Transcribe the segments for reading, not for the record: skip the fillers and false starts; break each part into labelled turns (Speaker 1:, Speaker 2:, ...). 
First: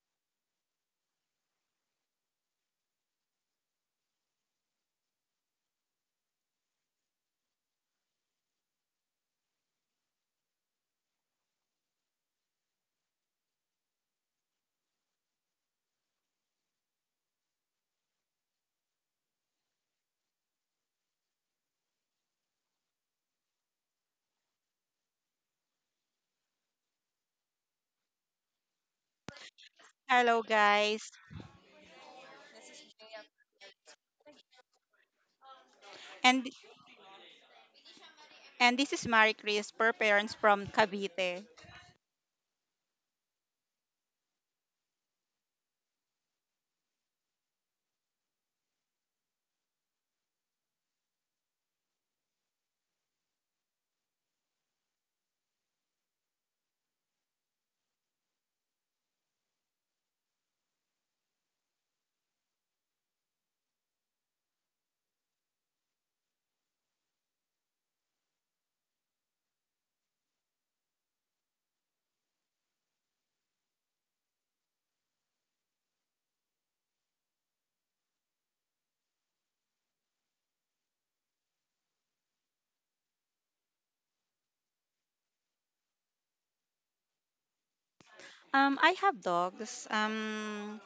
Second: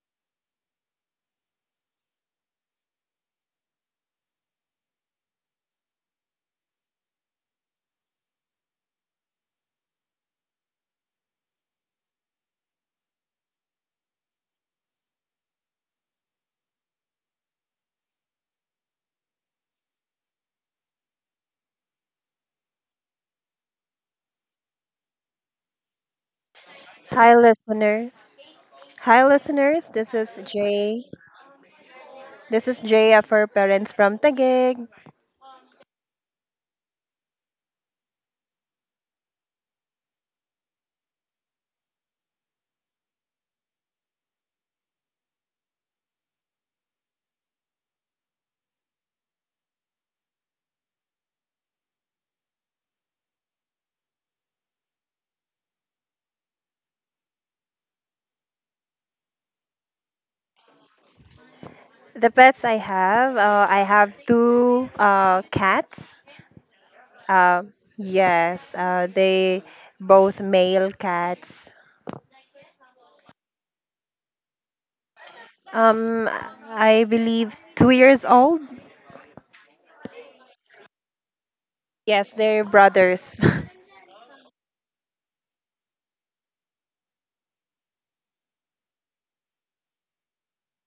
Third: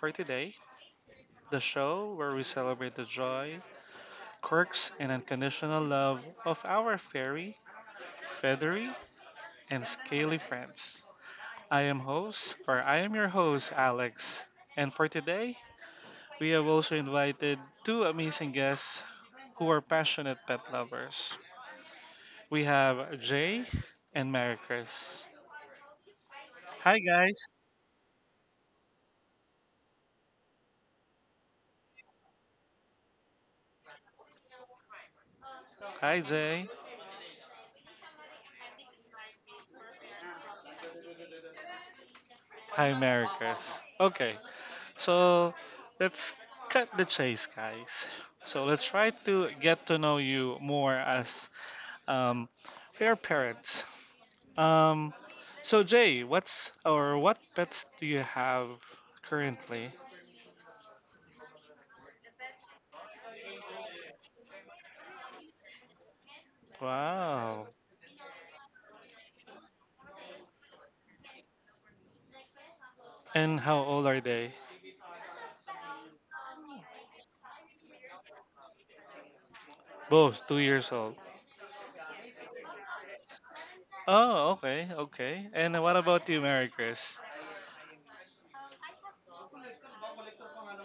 Speaker 1: for today, the show where we celebrate the joy, quirks, and unconditional love of our fairy, feathery, and scaly friends. I am host, or I am your host, Alex. And for today, we have also invited two amazing guests who are passionate pet lovers. We have Jay and Mary Chris. Hi,
Speaker 2: Hi,
Speaker 1: guys.
Speaker 2: listeners. This is
Speaker 3: Hello
Speaker 2: Jay.
Speaker 3: guys.
Speaker 2: This is Jay for parents from Taguig.
Speaker 1: Hi,
Speaker 3: And
Speaker 1: Jay.
Speaker 3: and this is Marie Chris, per parents from Cavite.
Speaker 1: Hi, Mary Chris. Okay, so let's cut the chase, guys. So let's try to get to know you more as um, fair parents. Um, so Jay, what's or what pets do you have currently?
Speaker 2: The pets I have two cats. Uh,
Speaker 1: Wow.
Speaker 2: yes, they both male cats.
Speaker 1: And how old are they?
Speaker 2: Um, I believe 2 years old.
Speaker 1: Both 2 years old.
Speaker 2: Yes, they're brothers.
Speaker 1: Oh, okay, okay. And what about you, Mary Chris?
Speaker 3: I have dogs.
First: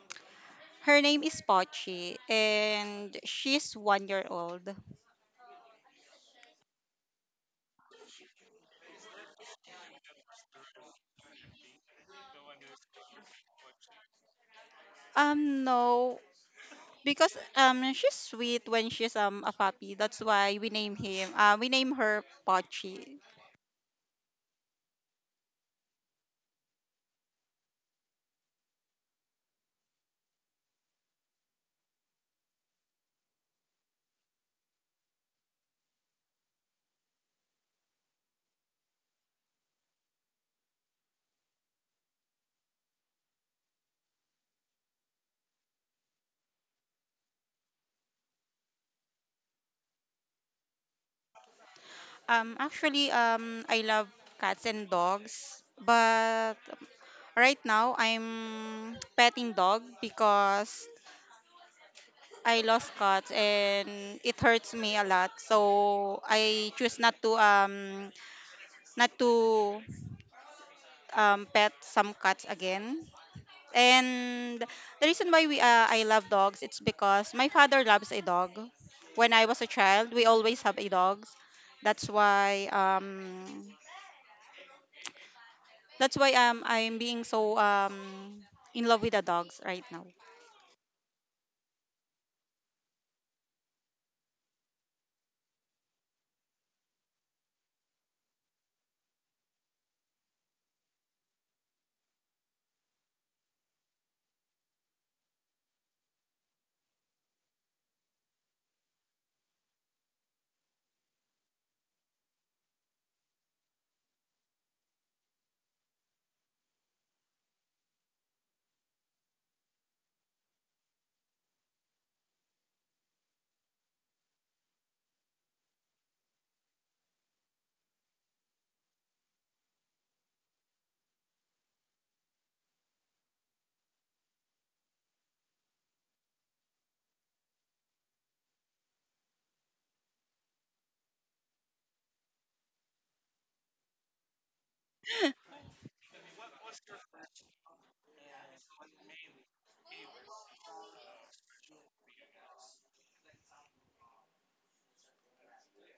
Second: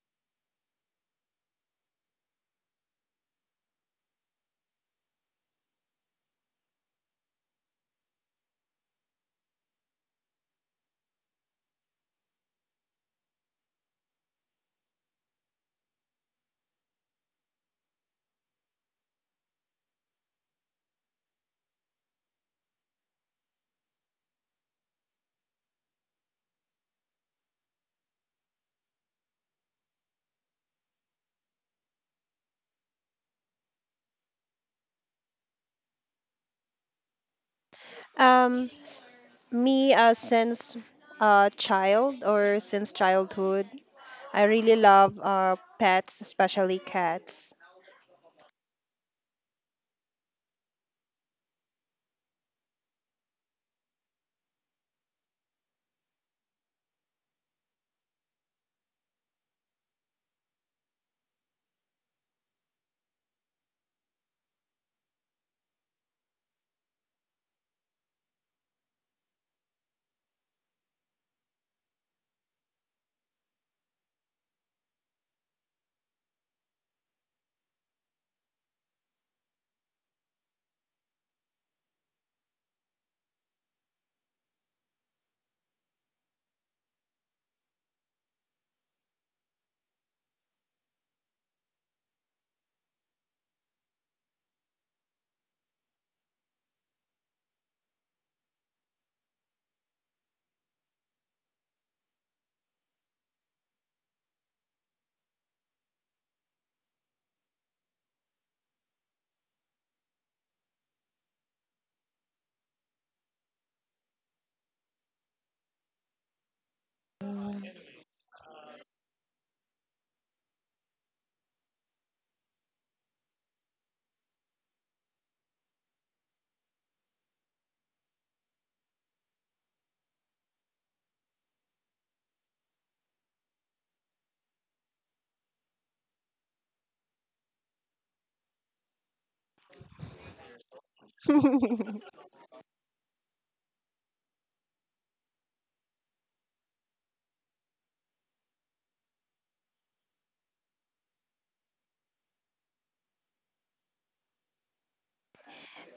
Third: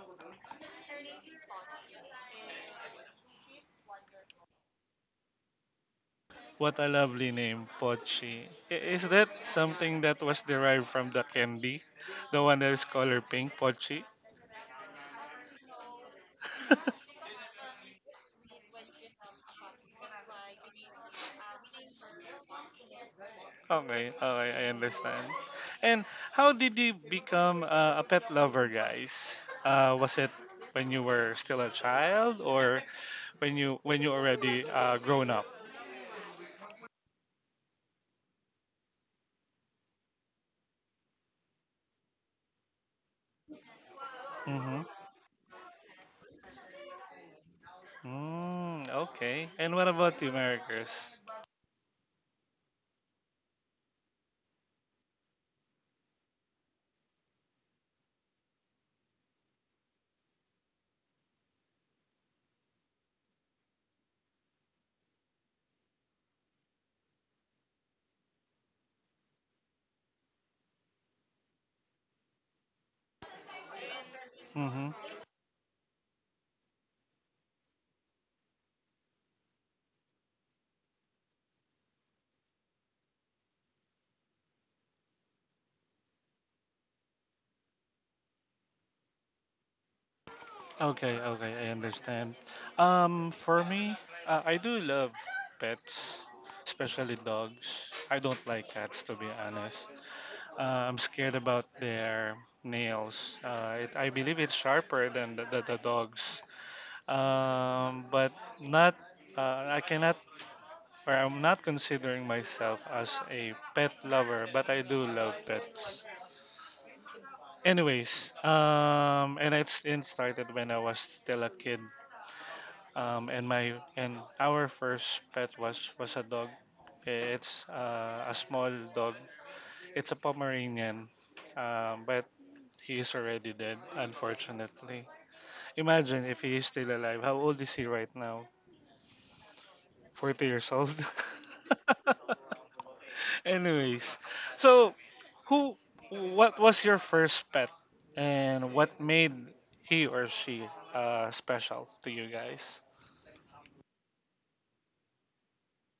Speaker 3: Her name is Pochi and she's 1 year old.
Speaker 1: What a lovely name, Pochi. Is that something that was derived from the candy? The one that is color pink, Pochi?
Speaker 3: No, because she's sweet when she's a puppy. That's why we name him. We name her Pochi.
Speaker 1: Okay, okay, I understand. And how did you become a pet lover, guys? Was it when you were still a child, or when you already grown up?
Speaker 2: um, s- me since child or since childhood, I really
Speaker 1: Mm-hmm.
Speaker 2: love pets, especially cats.
Speaker 1: Mm, okay. And what about you, Maricruz?
Speaker 3: Actually, I love cats and dogs, but right now I'm petting dog because I lost cuts and it hurts me a lot. So I choose not to pet some cats again. And
Speaker 1: Mm-hmm.
Speaker 3: the reason why we I love dogs, it's because my father loves a dog. When I was a child, we always have a dog. That's why um that's why I'm being so in love with the dogs right now.
Speaker 1: Okay, okay, I understand. For me, I do love pets, especially dogs. I don't like cats, to be honest. I'm scared about their nails. I believe it's sharper than the dog's, but not. I cannot, or I'm not considering myself as a pet lover, but I do love pets. Anyways, and it started when I was still a kid. And my and our first pet was a dog. It's a small dog. It's a Pomeranian, but he is already dead, unfortunately. Imagine if he is still alive. How old is he right now? 40 years old. Anyways, so who, what was your first pet, and what made he or she special to you guys?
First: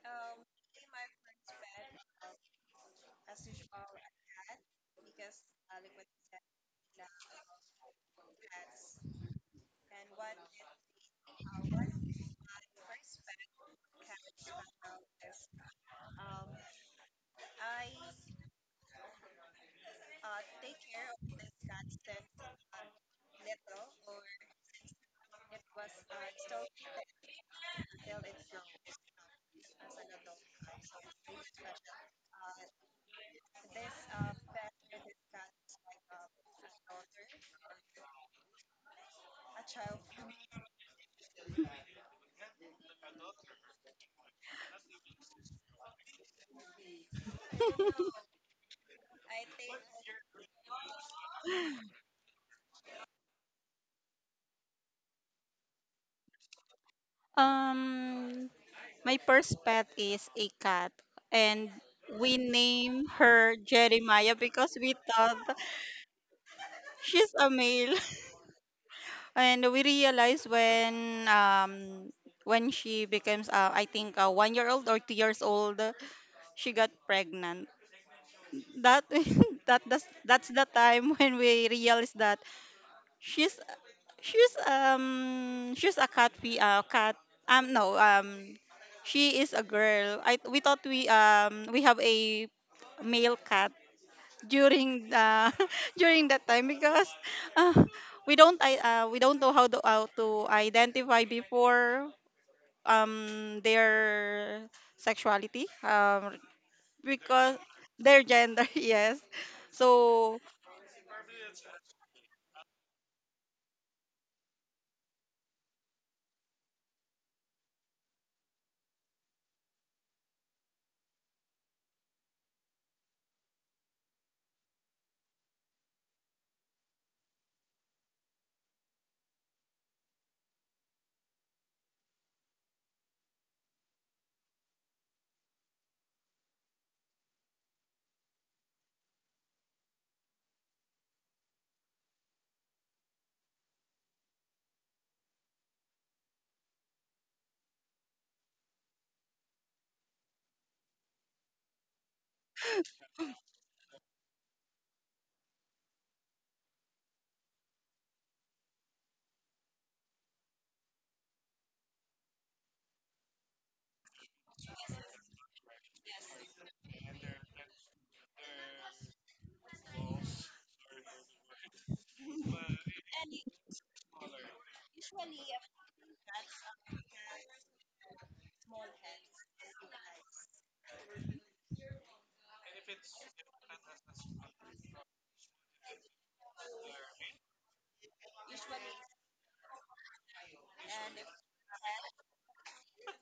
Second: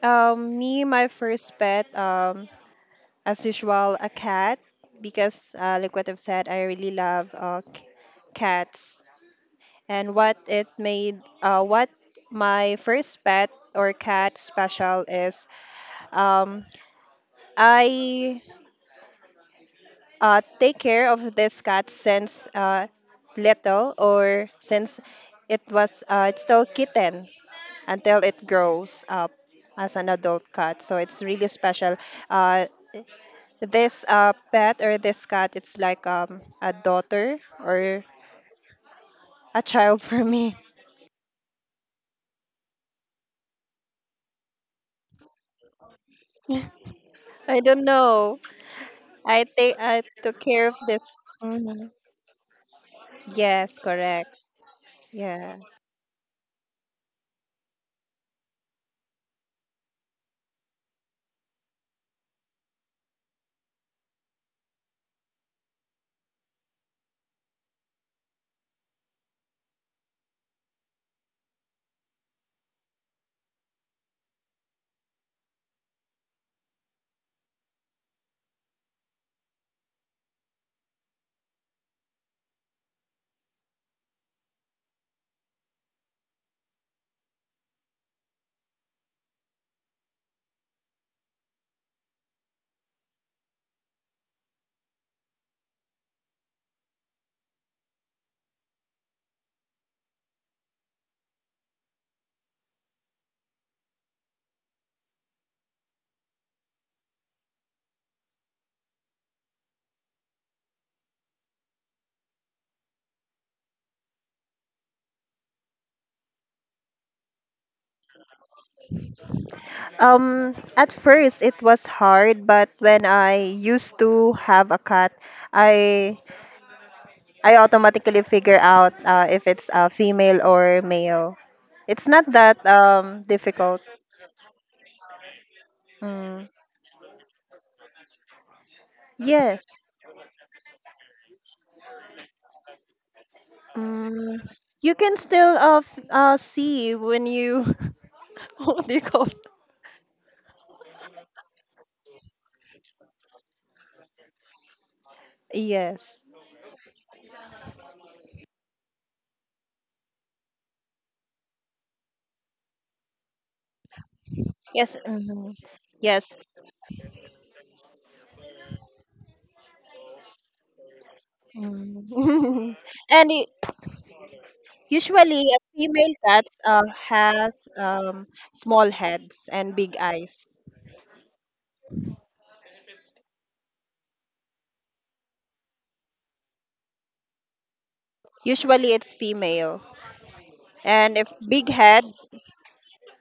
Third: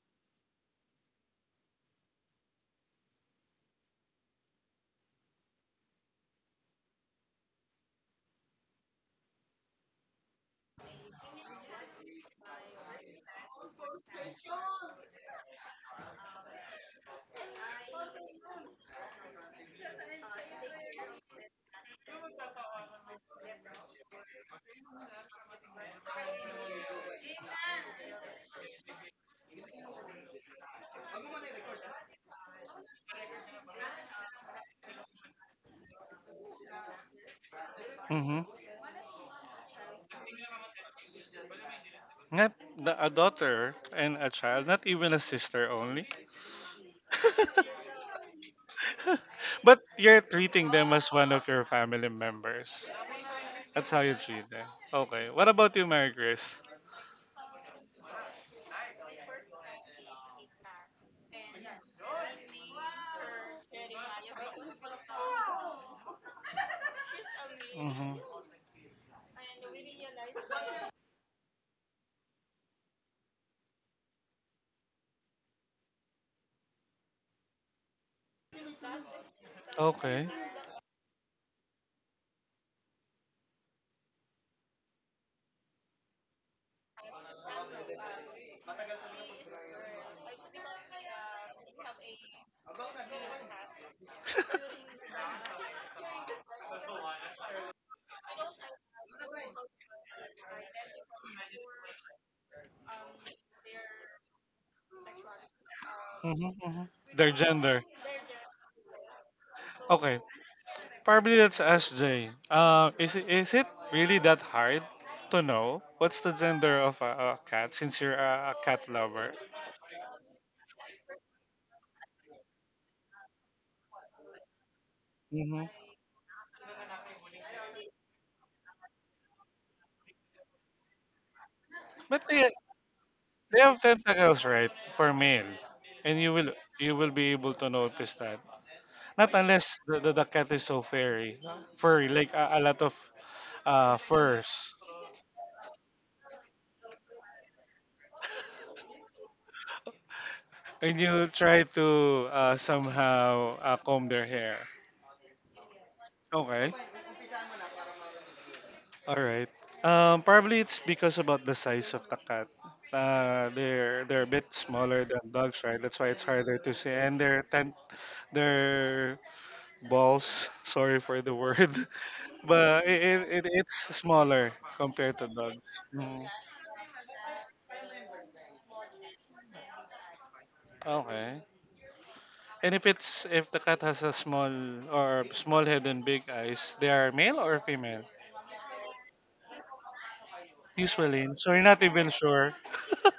Speaker 2: me, my first pet, as usual, a cat, because like what I've said, I really love cats. And what it made, what my first pet or cat special is, um, I take care of this cat since little or since it was it's still kitten until it grows up as an adult cat. So it's really special. Uh, This pet or this cat, it's like a daughter or
Speaker 1: Mm-hmm.
Speaker 2: a child for me.
Speaker 1: Not a daughter and a child, not even a sister only.
Speaker 2: I don't know. I think
Speaker 1: But
Speaker 2: I
Speaker 1: you're
Speaker 2: took care
Speaker 1: treating
Speaker 2: of
Speaker 1: them
Speaker 2: this.
Speaker 1: as one of your
Speaker 2: Mhm.
Speaker 1: family members.
Speaker 2: Yes,
Speaker 1: That's how you
Speaker 2: correct.
Speaker 1: treat them. Okay. What
Speaker 2: Yeah.
Speaker 1: about you, Mary Grace?
Speaker 3: Um My first pet is a cat, and we named her Jeremiah because we thought she's a male.
Speaker 1: Mm-hmm.
Speaker 3: And we realized when she becomes I think 1 year old or 2 years old, she got pregnant. That that that's,
Speaker 1: Okay.
Speaker 3: that's the time when we realized that she's she's a cat. We cat no she is a girl I we thought we have a male cat during the during that time because uh, we don't know how to identify before their sexuality.
Speaker 1: Mm-hmm, mm-hmm. Their
Speaker 3: Because
Speaker 1: gender.
Speaker 3: their gender, yes.
Speaker 1: Okay.
Speaker 3: so
Speaker 1: Probably that's SJ. Is it really that hard to know what's the gender of a cat since you're a cat lover?
Speaker 2: At first it was hard, but when I used to have a cat,
Speaker 1: Mm-hmm.
Speaker 2: I I automatically figure out if it's a female or male. It's
Speaker 1: But
Speaker 2: not that
Speaker 1: they have
Speaker 2: difficult.
Speaker 1: tentacles, right? For male, and
Speaker 2: Mm.
Speaker 1: you will be able to notice that. Not
Speaker 2: Yes.
Speaker 1: unless the cat is so furry, furry like a lot of
Speaker 2: Mm,
Speaker 1: furs.
Speaker 2: you can still see when you what do you call it?
Speaker 1: And you try to somehow comb their hair.
Speaker 2: Yes.
Speaker 1: Okay, all right. Probably it's because about the size of the cat. They're a bit
Speaker 2: Yes.
Speaker 1: smaller than
Speaker 2: Mhm.
Speaker 1: dogs, right? That's why it's
Speaker 2: Yes.
Speaker 1: harder to see. And their ten, their balls. Sorry for the word,
Speaker 2: Mm.
Speaker 1: but it,
Speaker 2: and
Speaker 1: it, it
Speaker 2: it,
Speaker 1: it's smaller compared to
Speaker 2: usually a
Speaker 1: dogs.
Speaker 2: female
Speaker 1: Mm,
Speaker 2: cat has small heads and big eyes.
Speaker 1: okay. And if the cat has a small or small head and big eyes, they are male or female?
Speaker 2: Usually it's female. And if
Speaker 1: Usually. So you're
Speaker 2: big
Speaker 1: not
Speaker 2: head,
Speaker 1: even sure.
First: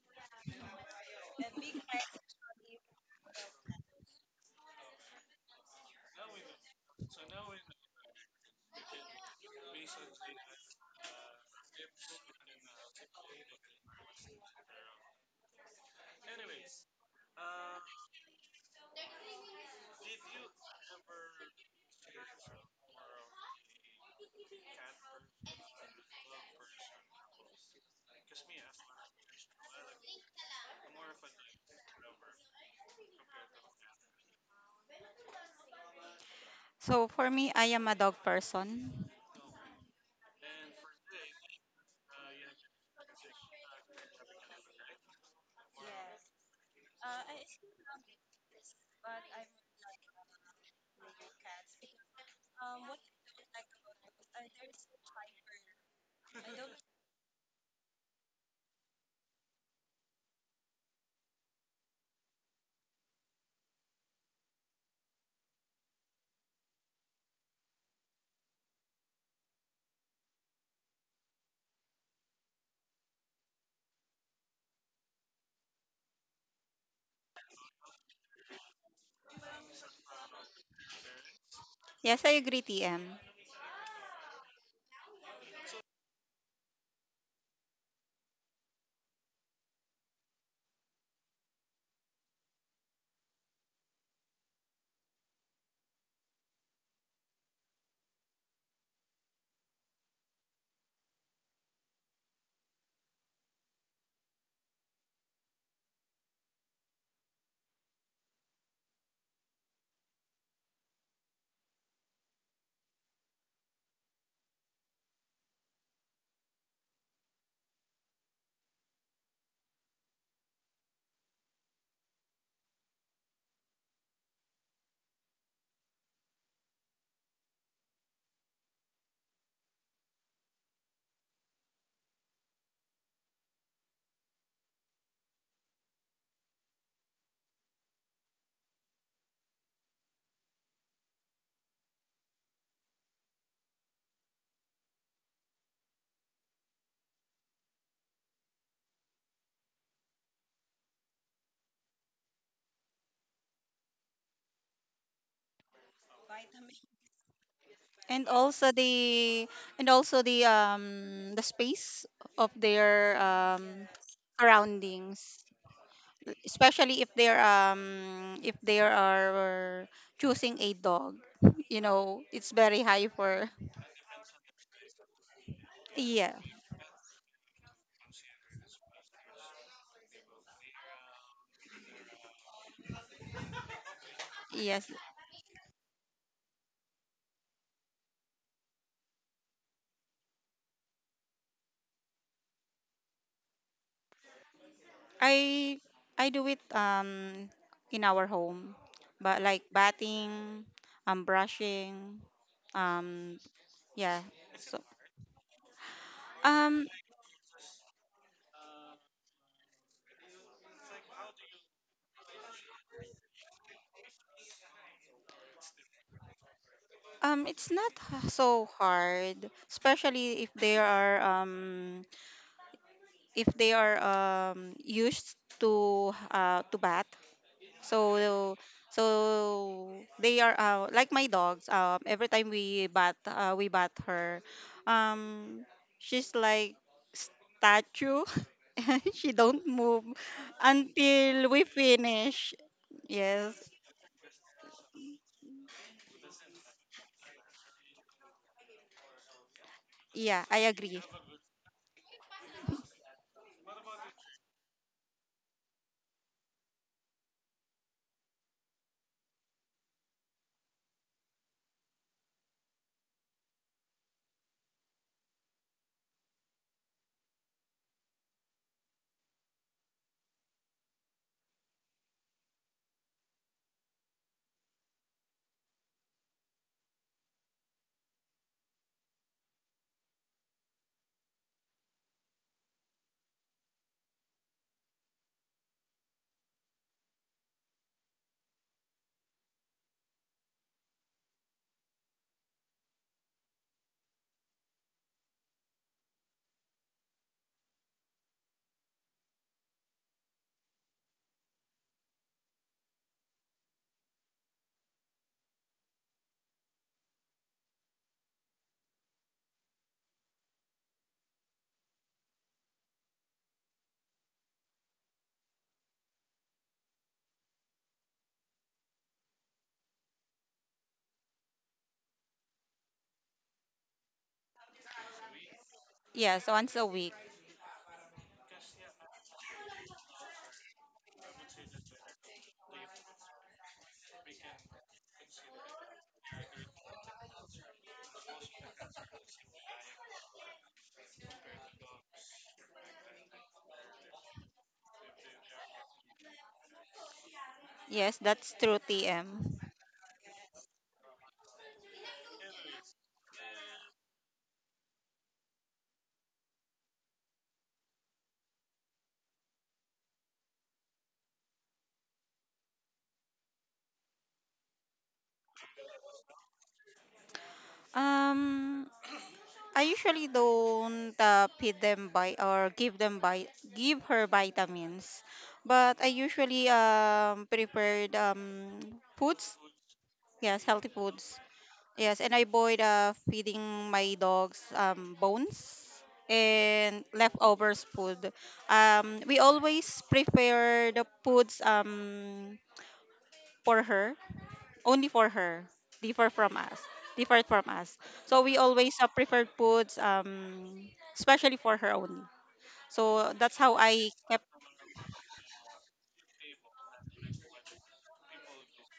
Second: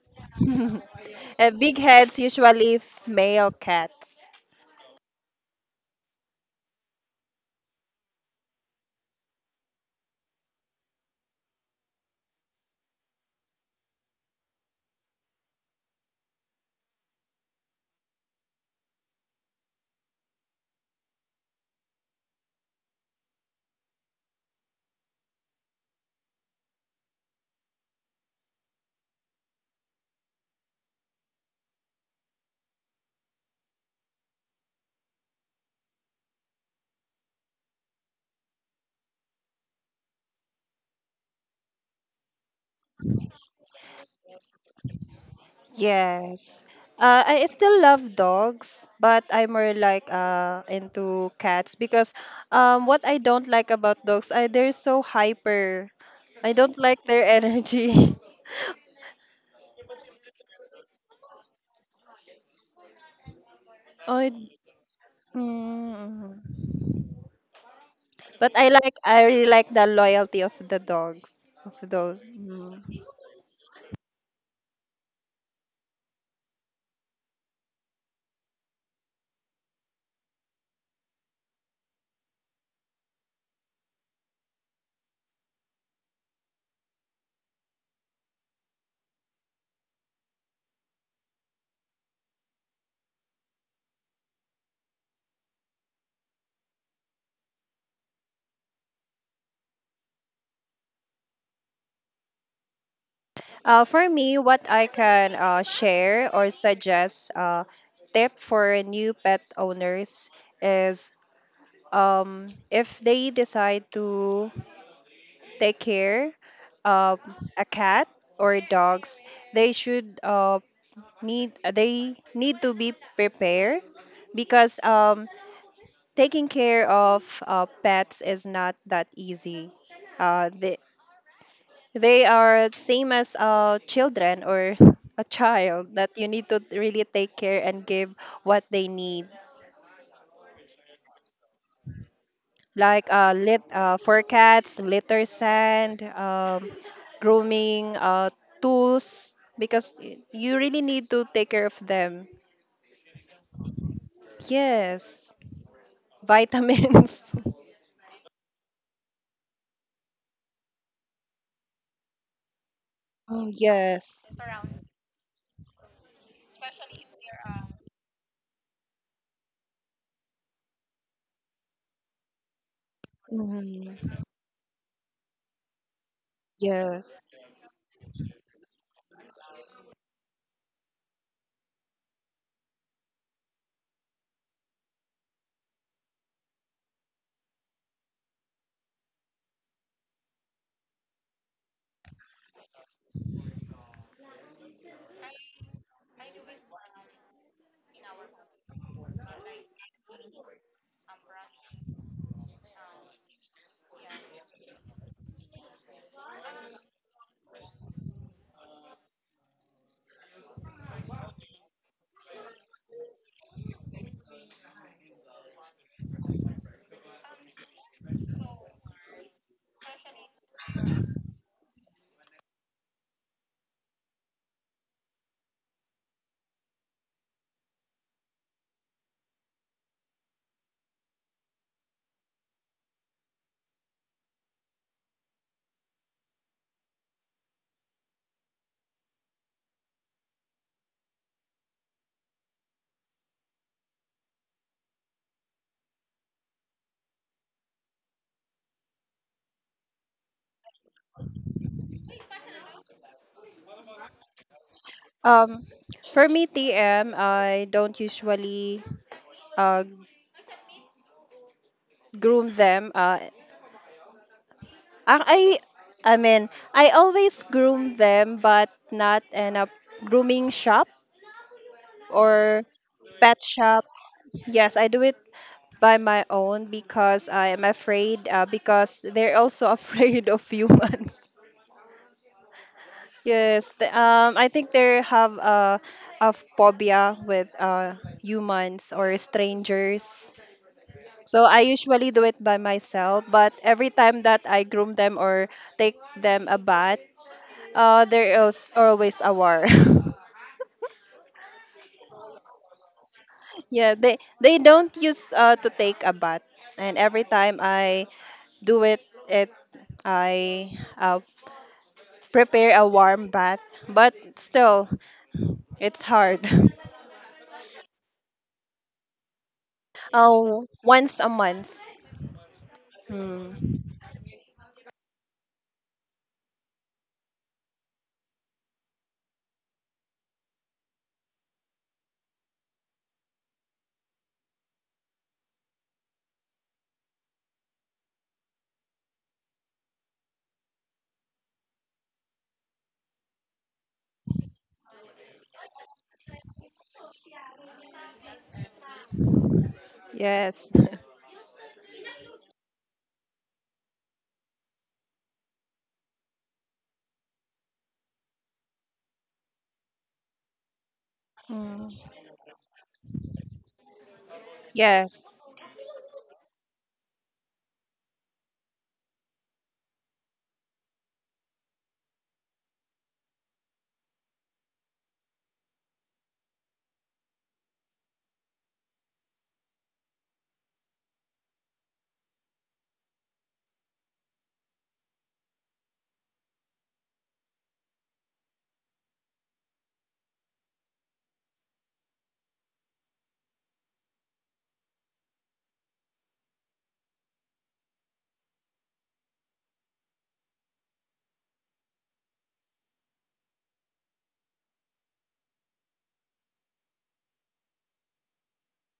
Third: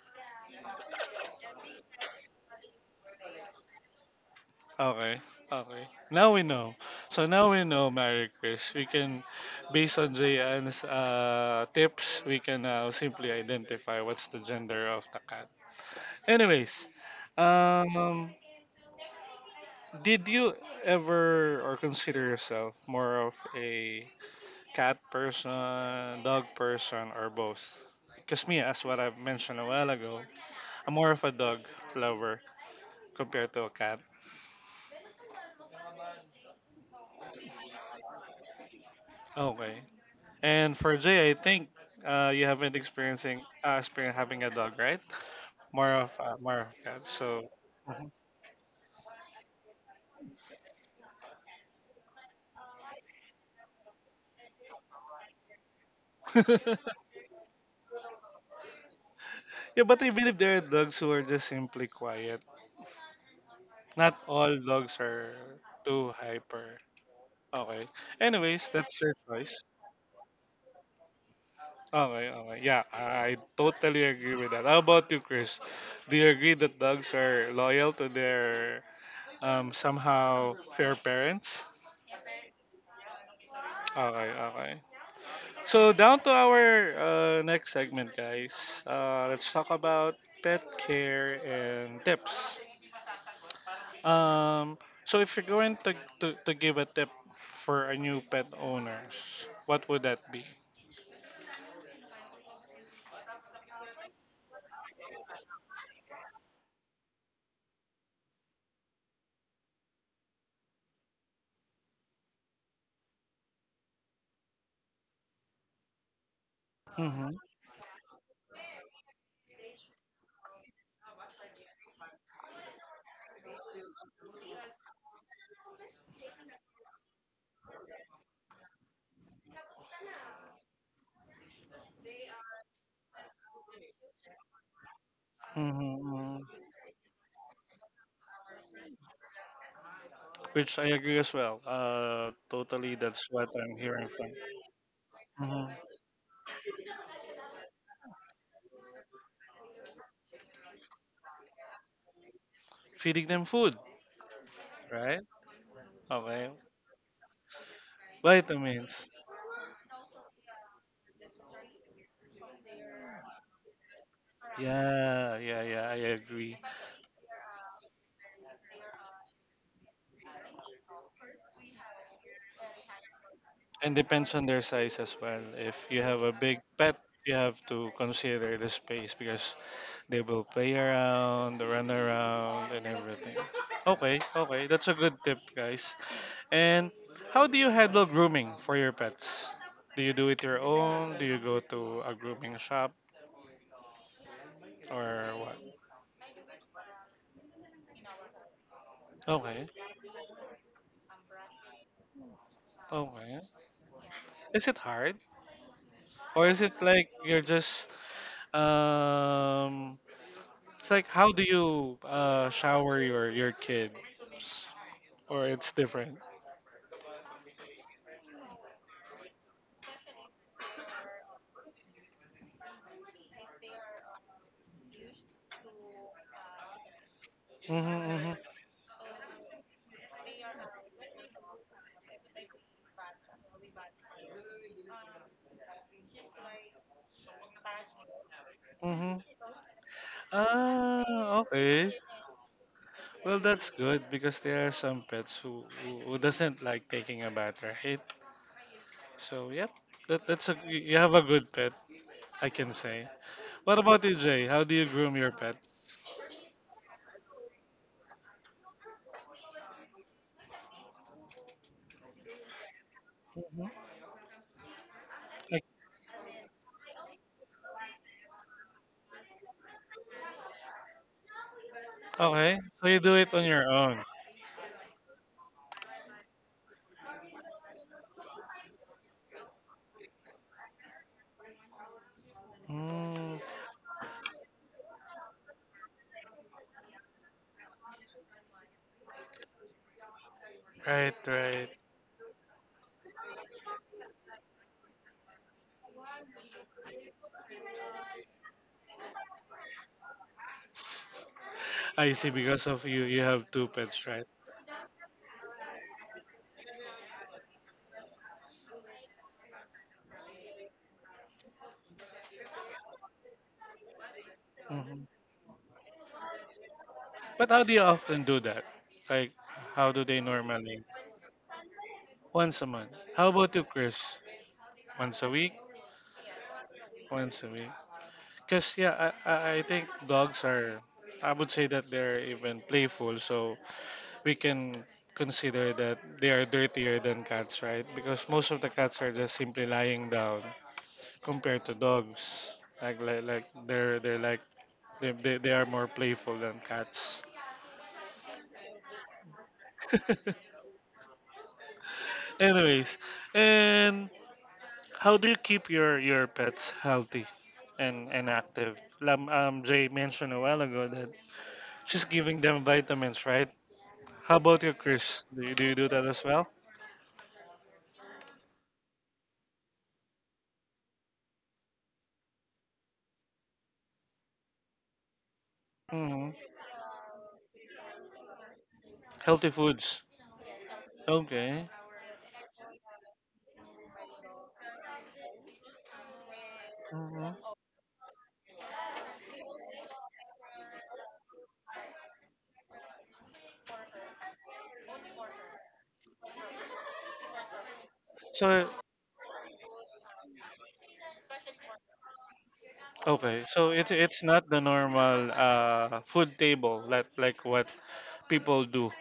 Speaker 2: big heads usually male cats.
Speaker 1: Okay. Okay. Now we know. So now we know, Mary Chris. We can, based on Jayan's tips, we can now simply identify what's the gender of the cat. Anyways, um, did you ever or consider yourself more of a cat person, dog person, or both? Because me, as what I've mentioned a while ago, I'm more of a dog lover compared to a cat.
Speaker 3: so, for me, I am a dog person.
Speaker 1: Okay. And for Jay, I think you haven't experiencing experience having a dog, right? More
Speaker 2: Yes.
Speaker 1: of cat.
Speaker 2: I
Speaker 1: So.
Speaker 2: still
Speaker 1: Mhm.
Speaker 2: love dogs, but I'm more like into cats because what I don't like about dogs, I they're so hyper. I don't like their energy.
Speaker 1: Yeah, but I believe there are dogs who are just simply quiet. Not
Speaker 2: I,
Speaker 1: all dogs are too
Speaker 2: mm.
Speaker 1: hyper. Okay.
Speaker 2: But
Speaker 1: Anyways, that's your
Speaker 2: I really
Speaker 1: choice.
Speaker 2: like the loyalty of the dogs of
Speaker 1: Oh
Speaker 2: the
Speaker 1: my, oh okay. Yeah,
Speaker 2: mm.
Speaker 1: I totally agree with that. How about you, Chris? Do you agree that dogs are loyal to their somehow fair parents?
Speaker 3: Yes, I agree, TM.
Speaker 1: Okay, okay. So down to our next segment, guys. Let's talk about pet care and tips. Um, so if you're going to give a tip for a new pet owners, what would that be?
Speaker 2: For me, what I can share or suggest tip for new pet owners is if they decide to take care of
Speaker 1: Mm-hmm.
Speaker 2: a cat or dogs, they should need they need to be prepared because taking care of pets is not that easy. Uh, they they are same as children or a child
Speaker 1: Mm-hmm.
Speaker 2: that you need to
Speaker 1: mm-hmm.
Speaker 2: really take care and give what they need
Speaker 1: Which I agree as well. Totally,
Speaker 2: like
Speaker 1: that's what
Speaker 2: lit
Speaker 1: I'm hearing
Speaker 2: for
Speaker 1: from.
Speaker 2: cats, litter
Speaker 1: Mhm.
Speaker 2: sand, grooming tools because you really need to take care of them.
Speaker 1: Feeding them food, right?
Speaker 2: Yes,
Speaker 1: Okay.
Speaker 2: vitamins.
Speaker 3: and also
Speaker 1: Vitamins.
Speaker 3: the and also the space of their
Speaker 2: Oh, yes.
Speaker 1: Yeah,
Speaker 3: surroundings,
Speaker 1: yeah, yeah, I agree.
Speaker 3: especially if they're if they are choosing a dog, it's very high for.
Speaker 1: And
Speaker 2: Mhm.
Speaker 1: depends on their size as well. If you have a
Speaker 3: Yeah.
Speaker 1: big pet,
Speaker 2: Yes.
Speaker 1: you have to consider the space because they will play around, run around, and everything. Okay, okay, that's
Speaker 3: Yes,
Speaker 1: a good tip, guys. And how do you handle grooming for your pets? Do you do it your own? Do you go to a grooming shop, or
Speaker 3: i
Speaker 1: what?
Speaker 3: I do it in our home, but like
Speaker 1: Okay.
Speaker 3: bathing, brushing, um
Speaker 1: Okay.
Speaker 3: yeah.
Speaker 1: Is
Speaker 3: so
Speaker 1: it hard? Or is it
Speaker 3: um
Speaker 1: like you're just um it's like how do you shower your kids? Or it's different?
Speaker 3: It's not h- so hard, especially if they are used to bat.
Speaker 1: Mm-hmm, mm-hmm,
Speaker 3: So so they are, like my dogs. Every time we bat her. Um, she's like statue.
Speaker 1: mm-hmm.
Speaker 3: She don't move
Speaker 1: Ah,
Speaker 3: until we
Speaker 1: okay.
Speaker 3: finish.
Speaker 1: Well,
Speaker 3: Yes.
Speaker 1: that's good because there are some pets who doesn't like taking a bath, right? So, yep,
Speaker 3: Yeah,
Speaker 1: that's a
Speaker 3: I
Speaker 1: you
Speaker 3: agree.
Speaker 1: have a good pet, I can say. What about you, Jay? How do you groom your pet?
Speaker 2: Um, for me, TM, I don't usually uh, groom them.
Speaker 1: Hmm.
Speaker 2: I, I I mean, I always groom them, but not in a grooming shop
Speaker 1: Okay,
Speaker 2: or
Speaker 1: so you do it
Speaker 2: pet
Speaker 1: on your
Speaker 2: shop.
Speaker 1: own.
Speaker 2: Yes, I do it by my own because I am afraid because they're also afraid of humans.
Speaker 1: Mm,
Speaker 2: Yes, I think they have a phobia with humans or strangers.
Speaker 1: right,
Speaker 2: So I
Speaker 1: right.
Speaker 2: usually do it by myself, but every time that I groom them or take them a bath, there is always a war.
Speaker 1: I see. Because of you, you have two
Speaker 2: Yeah,
Speaker 1: pets, right?
Speaker 2: they don't use to take a bath, and every time I do it it I uh, prepare a warm bath but still
Speaker 1: Hmm.
Speaker 2: it's hard.
Speaker 1: But how do you often do that? Like, how do they
Speaker 2: Oh,
Speaker 1: normally?
Speaker 2: once a month.
Speaker 1: Once a month. How about you,
Speaker 2: Mm.
Speaker 1: Chris? Once a week?
Speaker 3: Yes, once a week.
Speaker 1: Once a week. Because, yeah, I think dogs are, I would say that they're even playful. So we can consider that they are dirtier than cats, right? Because most of the cats are just simply lying down compared to dogs. Like they're like they are more playful than cats.
Speaker 3: Yes, that's true, TM.
Speaker 2: Yes.
Speaker 1: Anyways, and how do you keep your pets healthy and active? Lam, Jay mentioned a while ago that she's
Speaker 2: Mm.
Speaker 1: giving them vitamins, right? How about you,
Speaker 2: Yes.
Speaker 1: Chris? Do you you do that as well?
Speaker 3: Um, I usually don't feed them by or give them by give her vitamins, but I
Speaker 1: Hmm.
Speaker 3: usually prepared
Speaker 1: Healthy
Speaker 3: foods.
Speaker 1: foods.
Speaker 3: Yes, healthy foods.
Speaker 1: Okay.
Speaker 3: Yes, and I avoid feeding my dogs bones and
Speaker 1: Hmm.
Speaker 3: leftovers food. We always prepare the foods for her, only for her, differ from us different from us. So
Speaker 1: So
Speaker 3: we always, preferred foods, especially for her only, so
Speaker 1: okay,
Speaker 3: that's
Speaker 1: so
Speaker 3: how
Speaker 1: it
Speaker 3: I
Speaker 1: it's not the normal food table like what people do.